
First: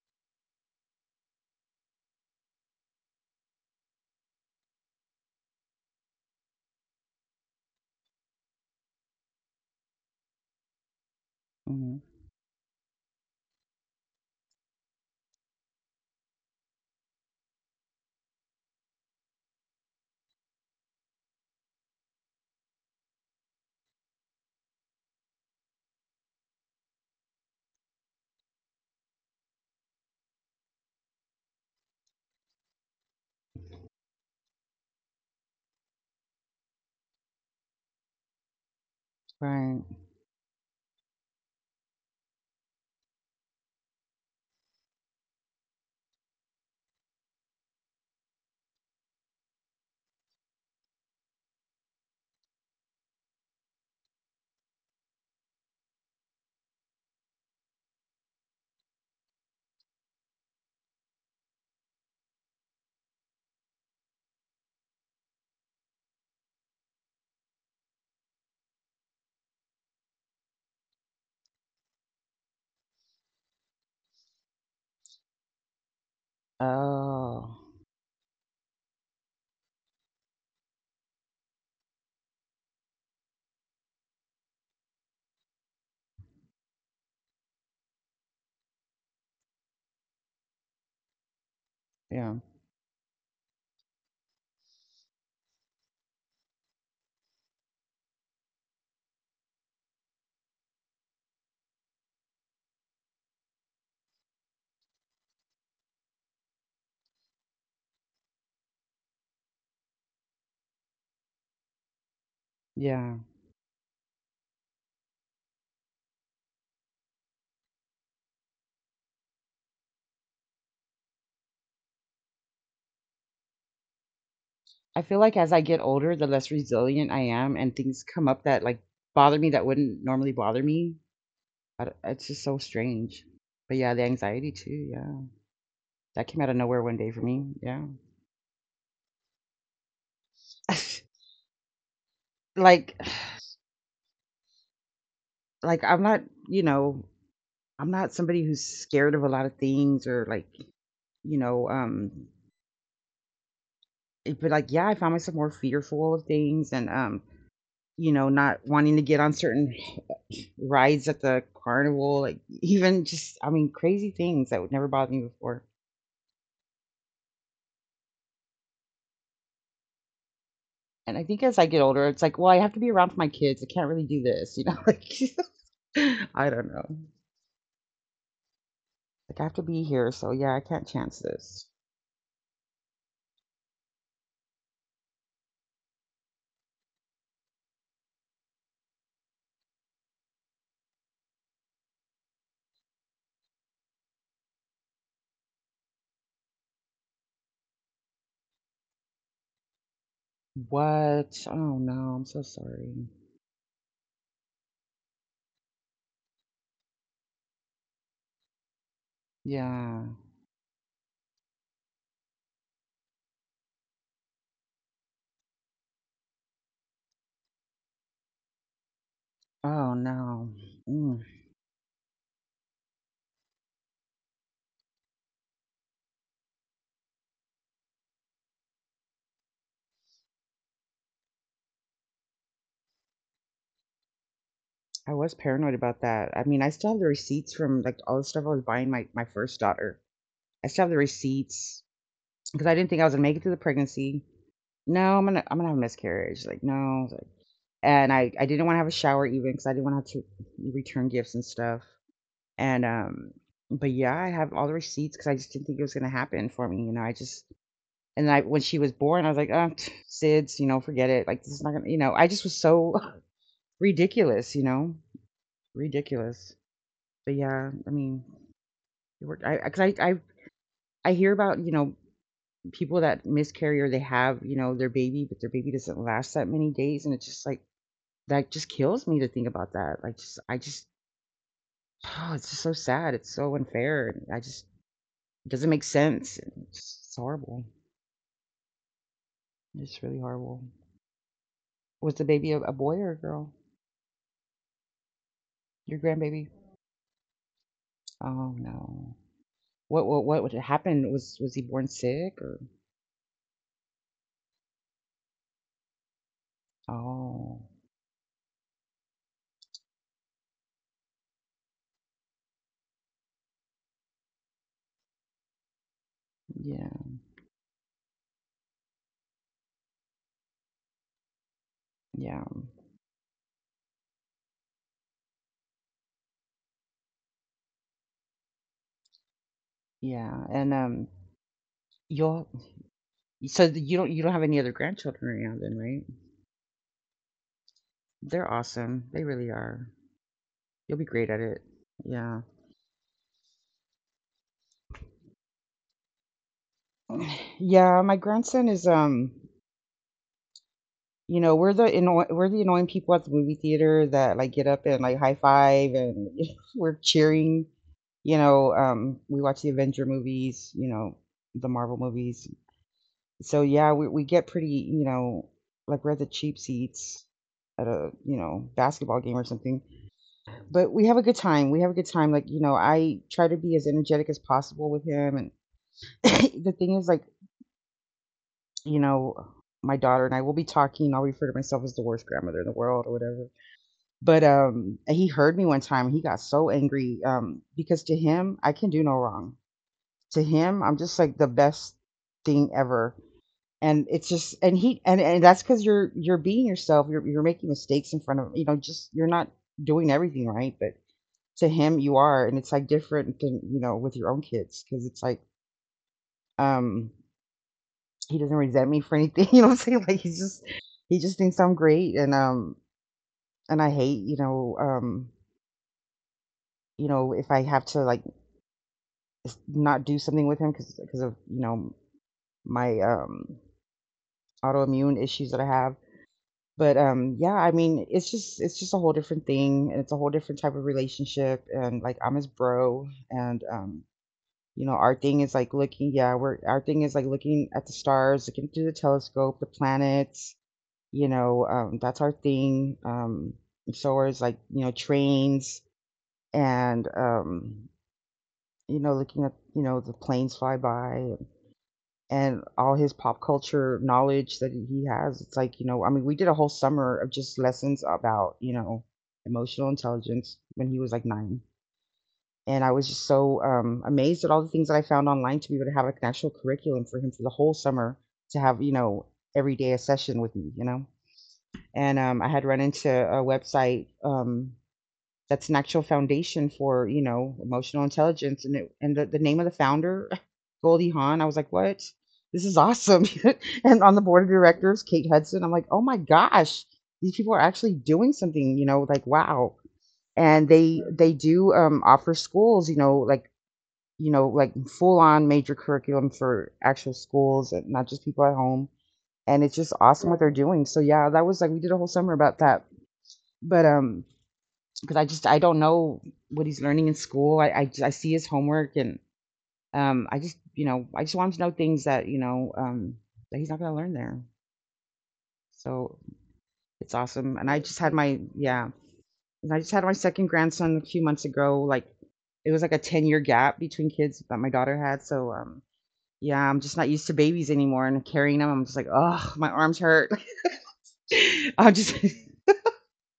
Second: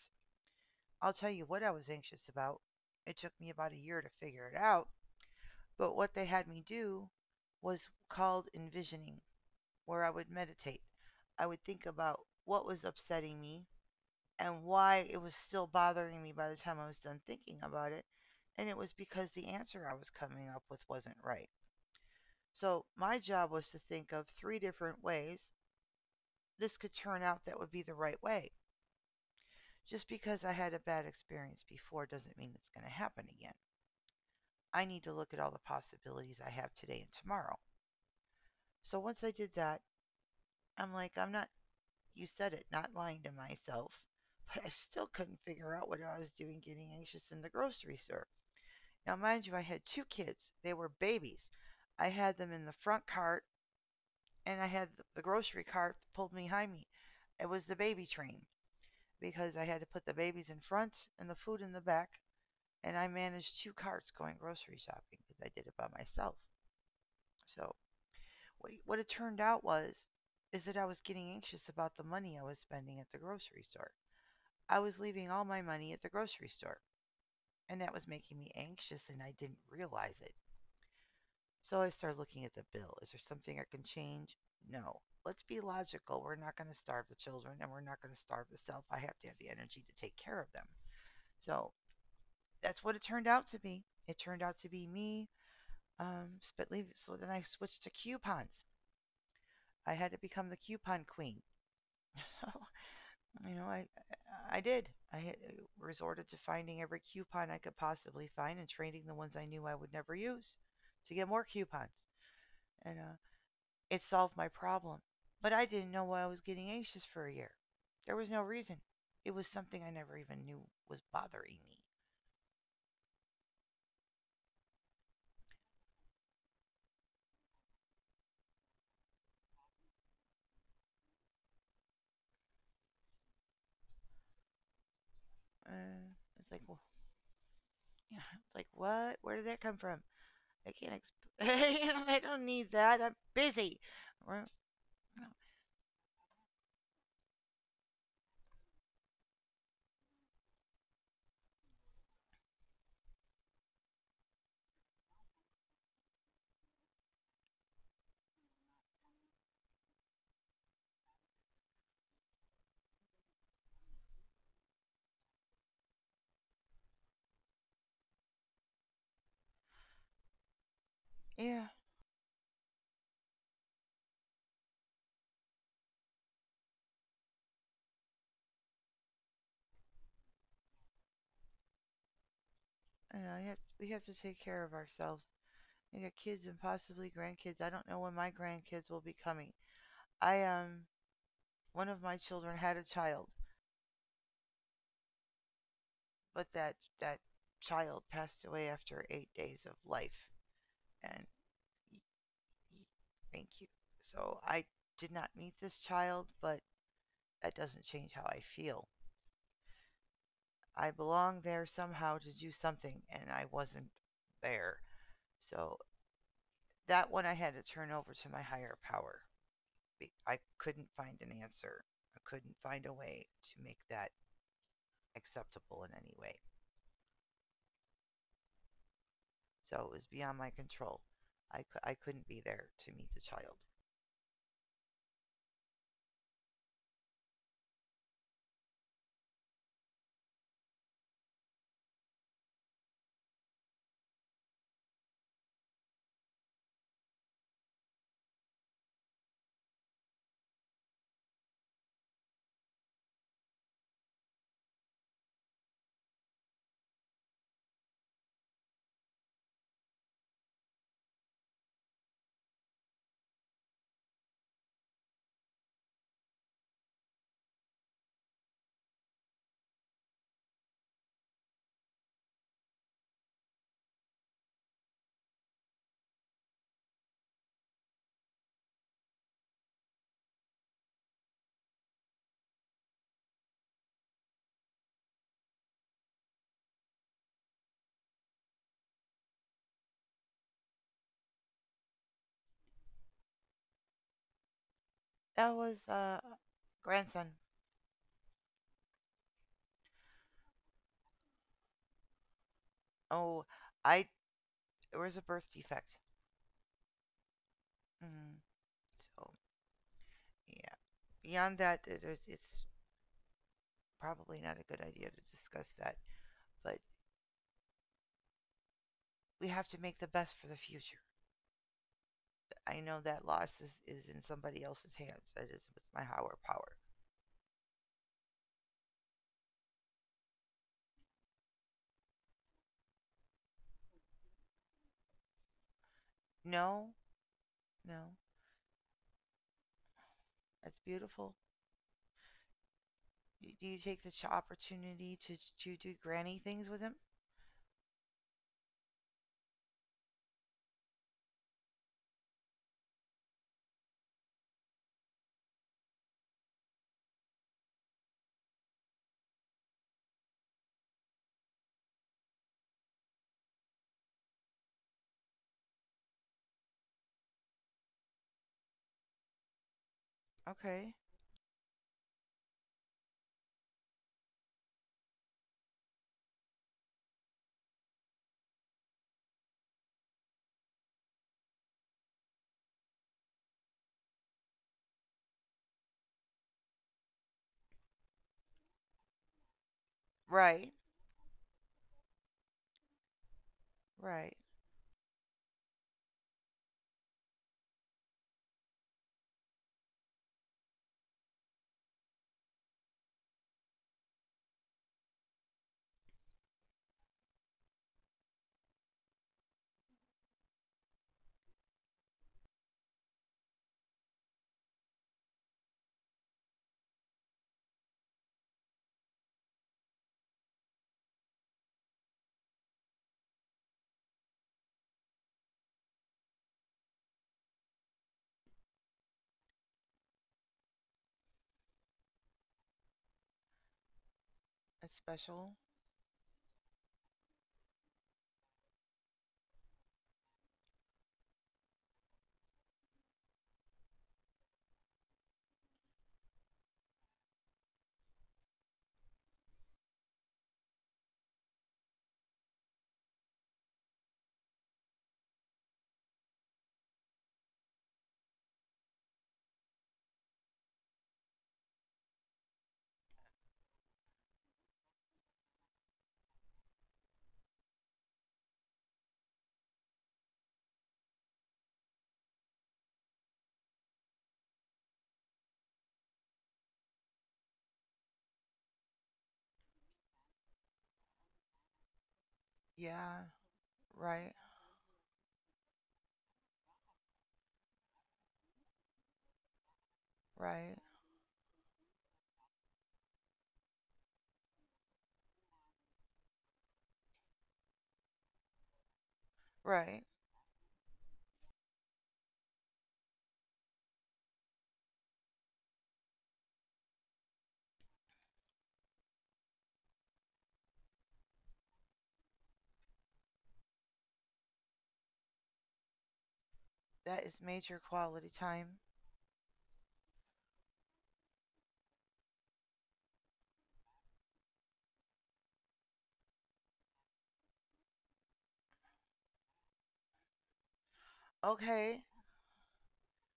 S1: I'll tell you what I was anxious about. It took me about a year to figure it out. But what they had me do was called envisioning, where I would meditate. I would think
S2: Mhm.
S1: about what was upsetting me and why it was still bothering me by the time I was done thinking about it. And it was because the answer I was coming up with wasn't right. So my job was to think of three different ways this could turn out that would be the right way. Just because I had a bad experience before doesn't mean it's going to happen again. I need to look at all the possibilities I have today and tomorrow. So once I did
S2: Right.
S1: that, I'm like, I'm not, you said it, not lying to myself, but I still couldn't figure out what I was doing getting anxious in the grocery store. Now, mind you, I had two kids. They were babies. I had them in the front cart, and I had the grocery cart pulled behind me. It was the baby train because I had to put the babies in front and the food in the back, and I managed two carts going grocery shopping because I did it by myself. So what it turned out was is that I was getting anxious about the money I was spending at the grocery store. I was leaving all my money at the grocery store,
S2: Oh.
S1: and that was making me anxious, and I didn't realize it. So I start looking at the bill. Is there something I can change? No. Let's be logical. We're not going to starve the children, and we're not going to starve the self. I have to have the energy to take care of them. So
S2: Yeah.
S1: that's what it turned out to be. It turned out to be me. Um, So then I switched to coupons. I had to become the coupon queen. So, I did. I had resorted to finding every coupon I could possibly find and trading the ones I knew I would never use to get more coupons. And
S2: Yeah.
S1: it solved my problem. But I didn't know why I was getting anxious for a year. There was no reason. It was something I never even knew was bothering me.
S2: I feel like as I get older, the less resilient I am, and things come up that like bother me that wouldn't normally bother me. I d It's just so strange. But yeah, the anxiety too. Yeah,
S1: Uh,
S2: that
S1: it's
S2: came
S1: like,
S2: out of
S1: well,
S2: nowhere one day for me. Yeah.
S1: you know, it's like, what? Where did that come from? I can't. You know, I don't need that.
S2: like
S1: I'm busy. Well, no.
S2: like I'm not, you know, I'm not somebody who's scared of a lot of things or like, you know, but like, yeah, I found myself more fearful of things and, you know, not wanting to get on certain rides at the carnival, like even just, I mean, crazy things that would never bother me before. And I think as
S1: Yeah,
S2: I get older, it's like, well, I have to be around for my kids. I can't really do this, you know, like, I don't know. Like, I have to be here. So, yeah, I can't chance this.
S1: I know. You have, we have to take care of ourselves. I got kids and possibly grandkids. I don't know when my grandkids will be coming. I one of my children had a child, but that child passed away after 8 days of life. And
S2: What? Oh, no. I'm so sorry.
S1: thank you. So I did not meet this child, but that doesn't change how I feel.
S2: Yeah.
S1: I belong there somehow to do something, and I wasn't there. So that one I had to turn over to my higher power.
S2: Oh,
S1: I
S2: no.
S1: couldn't find
S2: Mm.
S1: an answer. I couldn't find a way to make that acceptable in any way. So it was beyond my control. I couldn't be there to meet the child.
S2: I was paranoid about that. I mean, I still have the receipts from like all the stuff I was buying my first daughter. I still have the receipts because I didn't think I was gonna make it through the pregnancy. No, I'm gonna have a miscarriage. Like no, I was like, and I didn't want to have a shower even because I didn't want to have to return gifts and stuff. And but yeah, I have all the receipts because I just didn't think it was gonna happen for me. You know, I just and I, when she was born, I was like, oh, pff, SIDS. You know, forget it. Like this is not gonna. You know, I just was so ridiculous. You know, ridiculous. But yeah, I mean, it worked. I, 'cause I hear about, you know, people that miscarry or they have, you know, their baby, but their baby doesn't last that many days. And it's just like, that just kills me to think about that. Oh, it's just so sad. It's so unfair. It doesn't make sense. It's horrible. It's really horrible. Was the baby a boy or a girl?
S1: That was
S2: Your grandbaby?
S1: grandson.
S2: Oh no. What happened? Was he born sick or?
S1: Oh, I there was a birth defect.
S2: Oh,
S1: Mm, so yeah, beyond that, it's probably not a good idea to discuss that. But
S2: yeah.
S1: we have to make the best for the future.
S2: Yeah,
S1: I know that loss is in somebody else's hands. That is with my higher power.
S2: yeah, and you'll, you don't, have any other grandchildren right now then, right?
S1: No, no,
S2: They're awesome. They really are.
S1: that's
S2: You'll be
S1: beautiful.
S2: great at it. Yeah.
S1: Do you take the opportunity to do granny things with him?
S2: Yeah, my grandson is you know, we're the annoying people at the movie theater that like get up and like high five and we're cheering. You know, we watch the Avenger movies, you know, the Marvel movies. So yeah, we get pretty, you know, like we're at the cheap seats at a, you know, basketball game or something,
S1: Okay,
S2: but we have a good time. We have a good time. Like, you know, I try to be as energetic as possible with him. And the thing is, like, you know, my daughter and I will be talking. I'll refer to myself as the worst grandmother in the world or whatever. But he heard me one time. He got so angry because to him, I can do no wrong. To
S1: right,
S2: him, I'm just like the best thing ever. And it's
S1: right.
S2: just, and he, and that's because you're being yourself. You're making mistakes in front of, you know, just, you're not doing everything right. But to him you are, and it's like different than you know with your own kids because it's like um he doesn't resent me for anything you know what I'm saying, like he just thinks I'm great, and I hate, you know, you know, if I have to like not do something with him because of you know my autoimmune issues that I have. But yeah, I mean, it's just, it's just a whole different thing, and it's a whole different type of relationship, and like I'm his bro. And you
S1: It's
S2: know, our thing
S1: special.
S2: is like looking, yeah, we're our thing is like looking at the stars, looking through the telescope, the planets, you know, that's our thing. So is like, you know, trains and you know, looking at, you know, the planes fly by and all his pop culture knowledge that he has. It's like, you know, I mean, we did a whole summer of just lessons about, you know, emotional intelligence when he was like 9, and I was just so amazed at all the things that I found online to be able to have like an actual curriculum for him for the whole summer, to have you know every day a session with me, you know. And I had run into a website that's an actual foundation for you know emotional intelligence, and the name of the founder, Goldie Hawn. I was like, what? This is
S1: Yeah,
S2: awesome. And on the
S1: right,
S2: board of directors, Kate Hudson. I'm like, oh my gosh, these people are actually doing something. You know, like wow. And
S1: right,
S2: they do offer schools, you know, like you know, like full on major curriculum for actual schools and not just people at home. And it's just
S1: right.
S2: awesome what they're doing. So yeah, that was like we did a whole summer about that. But Because I don't know what he's learning in school. I see his homework. And I just, you know, I just want him to know things that, you know, that he's not gonna learn there. So it's
S1: That is
S2: awesome. And I
S1: major
S2: just had
S1: quality
S2: my
S1: time.
S2: yeah, and I just had my second grandson a few months ago. Like it was like a 10-year gap between kids that my daughter had, so yeah, I'm just not used to babies anymore and carrying them. I'm just like, "Oh, my arms hurt." I'm
S1: Okay,
S2: just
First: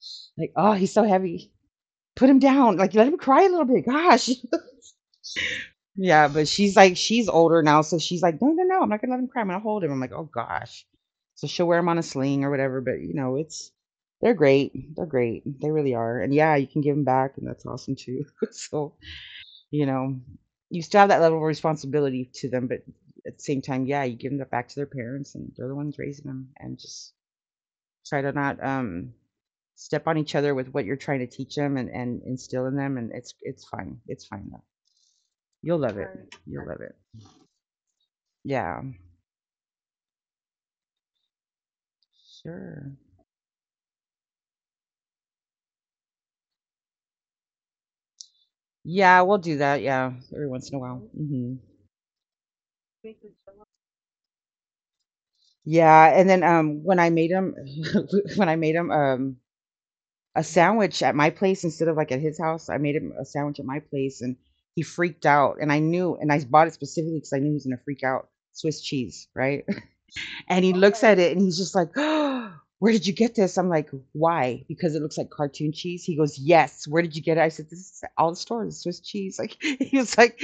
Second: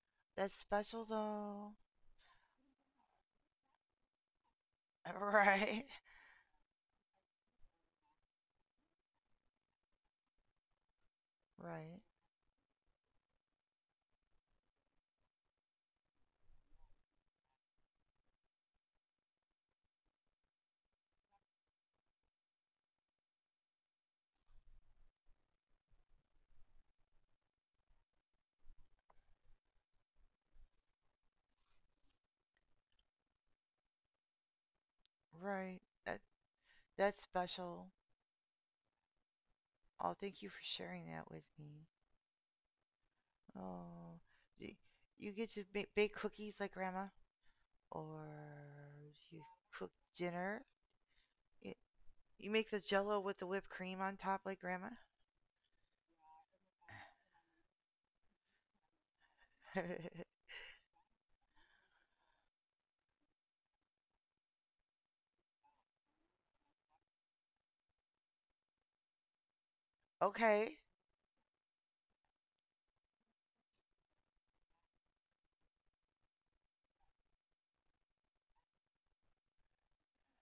S2: like,
S1: that's
S2: "Oh, he's
S1: special
S2: so heavy.
S1: though.
S2: Put him down. Like, let him cry a little bit. Gosh."
S1: Right,
S2: Yeah, but she's older now, so she's like, "No, no, no. I'm not gonna let him cry. I'm gonna hold him." I'm like, "Oh gosh." So she'll wear him on
S1: right,
S2: a sling or whatever, but you know, it's, they're great. They're great. They really are. And yeah, you can give them back, and that's awesome too. So you know, you still have that level of responsibility to them, but at the same time, yeah, you give them back to their parents, and they're the ones raising them, and just try to not step on each other with what you're trying to teach them and instill in them. And it's fine, it's fine though. You'll
S1: right.
S2: love it.
S1: That
S2: Right. You'll right love it.
S1: that's special.
S2: Yeah,
S1: Oh, thank you for sharing that with me.
S2: sure.
S1: Oh, do you get to bake cookies like Grandma, or
S2: Yeah, we'll
S1: do you
S2: do that.
S1: cook
S2: Yeah, every
S1: dinner.
S2: once in a while. Mhm. Hmm.
S1: You, you make the Jello with the whipped cream on top like Grandma.
S2: Yeah, and then when I made them, when I made them a sandwich at my place instead of like at his house. I made him a sandwich at my place and he freaked out. And I knew, and I bought it specifically because I knew he was going to freak out, Swiss cheese, right? And he
S1: Okay.
S2: looks at it and he's just like, "Oh, where did you get this?" I'm like, "Why?" Because it looks like cartoon cheese. He goes, "Yes. Where did you get it?" I said, "This is at all the stores, Swiss cheese." Like, he was like,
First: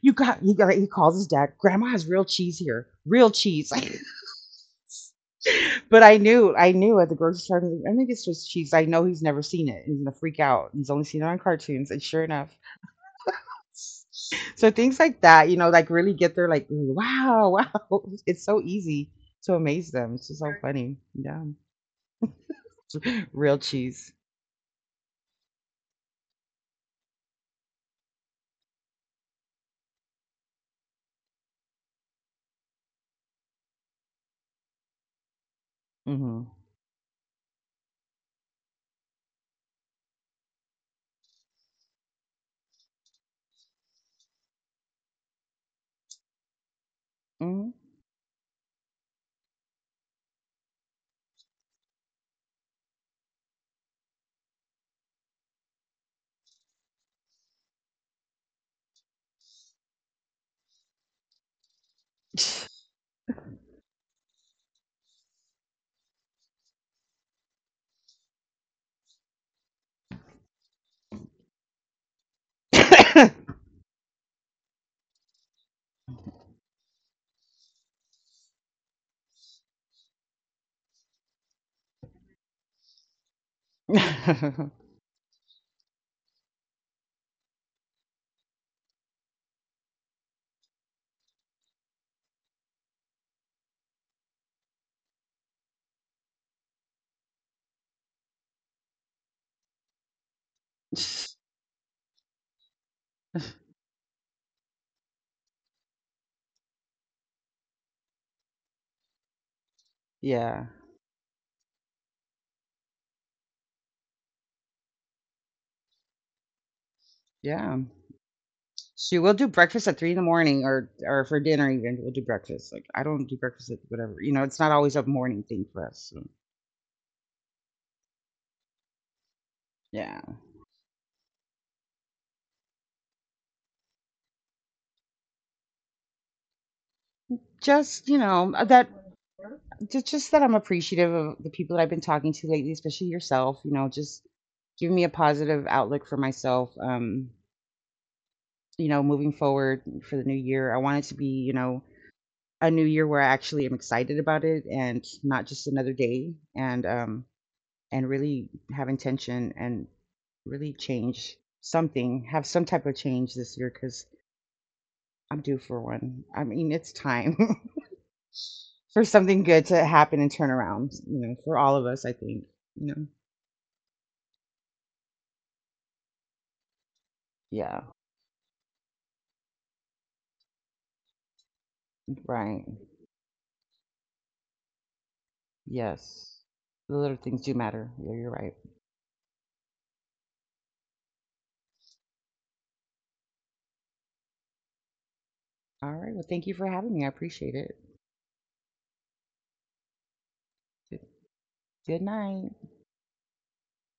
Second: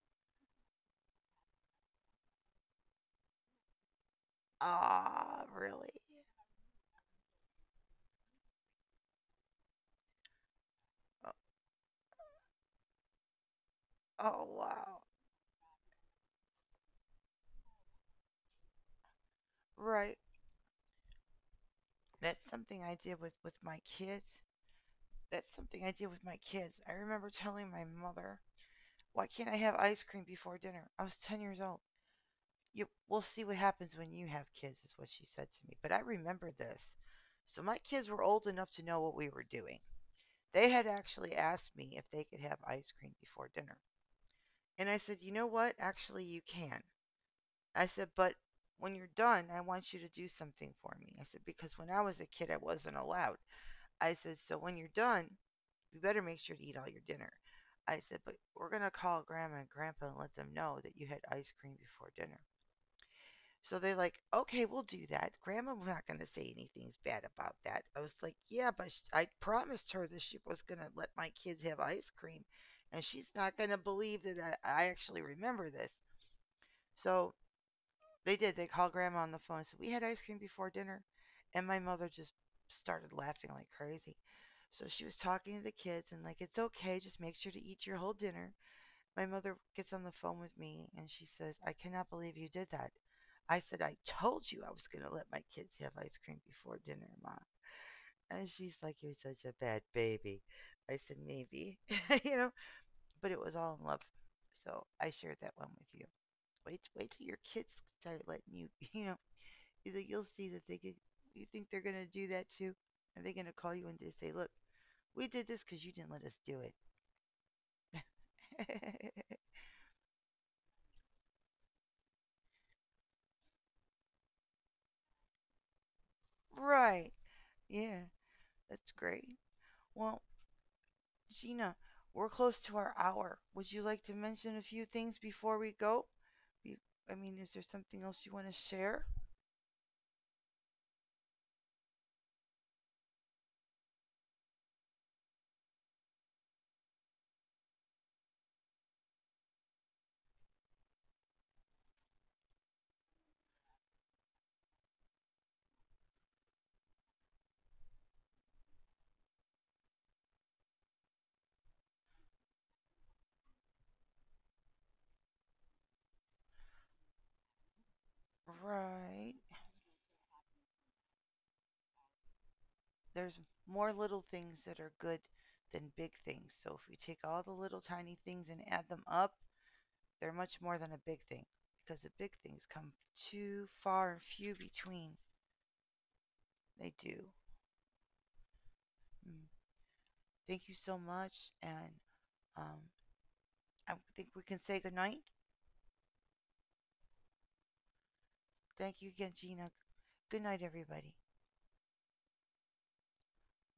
S2: He calls his dad, "Grandma has real cheese here, real cheese."
S1: Ah, oh, really?
S2: But I knew at the grocery store, I'm like, "I think it's just cheese. I know he's never seen it. He's gonna freak out. He's only seen it
S1: Oh,
S2: on cartoons," and sure enough.
S1: oh
S2: So things
S1: wow.
S2: like that, you know, like really get there, like, wow, wow. It's so easy to amaze them.
S1: Right.
S2: It's just so funny. Yeah.
S1: That's something I did with
S2: Real
S1: with my
S2: cheese.
S1: kids. That's something I did with my kids. I remember telling my mother, why can't I have ice cream before dinner? I was 10 years old. You, we'll see what happens when you have kids, is what she said to me. But I
S2: Hmm.
S1: remember this. So my kids were old enough to know what we were doing. They had actually asked me if they could have ice cream before dinner. And I said, you know what? Actually, you can.
S2: Hmm.
S1: I said, but when you're done, I want you to do something for me. I said, because when I was a kid, I wasn't allowed. I said, so when you're done, you better make sure to eat all your dinner. I said, but we're going to call grandma and grandpa and let them know that you had ice cream before dinner. So they're like, okay, we'll do that. Grandma's not going to say anything's bad about that. I was like, yeah, but I promised her that she was going to let my kids have ice cream, and she's not going to believe that I actually remember this. So they did. They called grandma on the phone and said, we had ice cream before dinner. And my mother just started laughing like crazy. So she was talking to the kids and, like, it's okay. Just make sure to eat your whole dinner. My mother gets on the phone with me and she says, I cannot believe you did that. I said, I told you I was going to let my kids have ice cream before dinner, Mom. And she's like, you're such a bad baby. I said, maybe, you know, but it was all in love. So I shared that one with you. Wait, wait till your kids start letting you, you know, you think you'll see that they
S2: Yeah.
S1: could, you think they're going to do that too? Are they going to call you and just say, look, we did this because you didn't let us do
S2: Yeah. She
S1: it?
S2: will do breakfast at 3 in the morning or for dinner even. We'll do breakfast. Like I don't do breakfast at whatever. You know, it's not always a morning thing for us. So.
S1: Right. Yeah, that's great. Well,
S2: Yeah.
S1: Gina, we're close to our hour. Would you like to mention a few things before we go? I mean, is there something else
S2: Just,
S1: you
S2: you
S1: want to
S2: know, that
S1: share?
S2: just that I'm appreciative of the people that I've been talking to lately, especially yourself, you know, just give me a positive outlook for myself. You know, moving forward for the new year. I want it to be, you know, a new year where I actually am excited about it and not just another day. And and really have intention and really change something, have some type of change this year, because I'm due for one. I mean, it's time. For
S1: Right.
S2: something good to happen and turn around, you know, for all of us, I think, you know.
S1: There's more little things that are good than big things. So if we take all the little
S2: Yeah,
S1: tiny things and add them up, they're much more than a big thing, because the big things
S2: right.
S1: come too far and few between.
S2: Yes.
S1: They
S2: The
S1: do.
S2: little things do matter. Yeah, you're right.
S1: Mm. Thank you so much, and um, I think we can say goodnight.
S2: All right. Well, thank you for having me. I appreciate it.
S1: Thank you again, Gina. Good night,
S2: Good
S1: everybody.
S2: good night.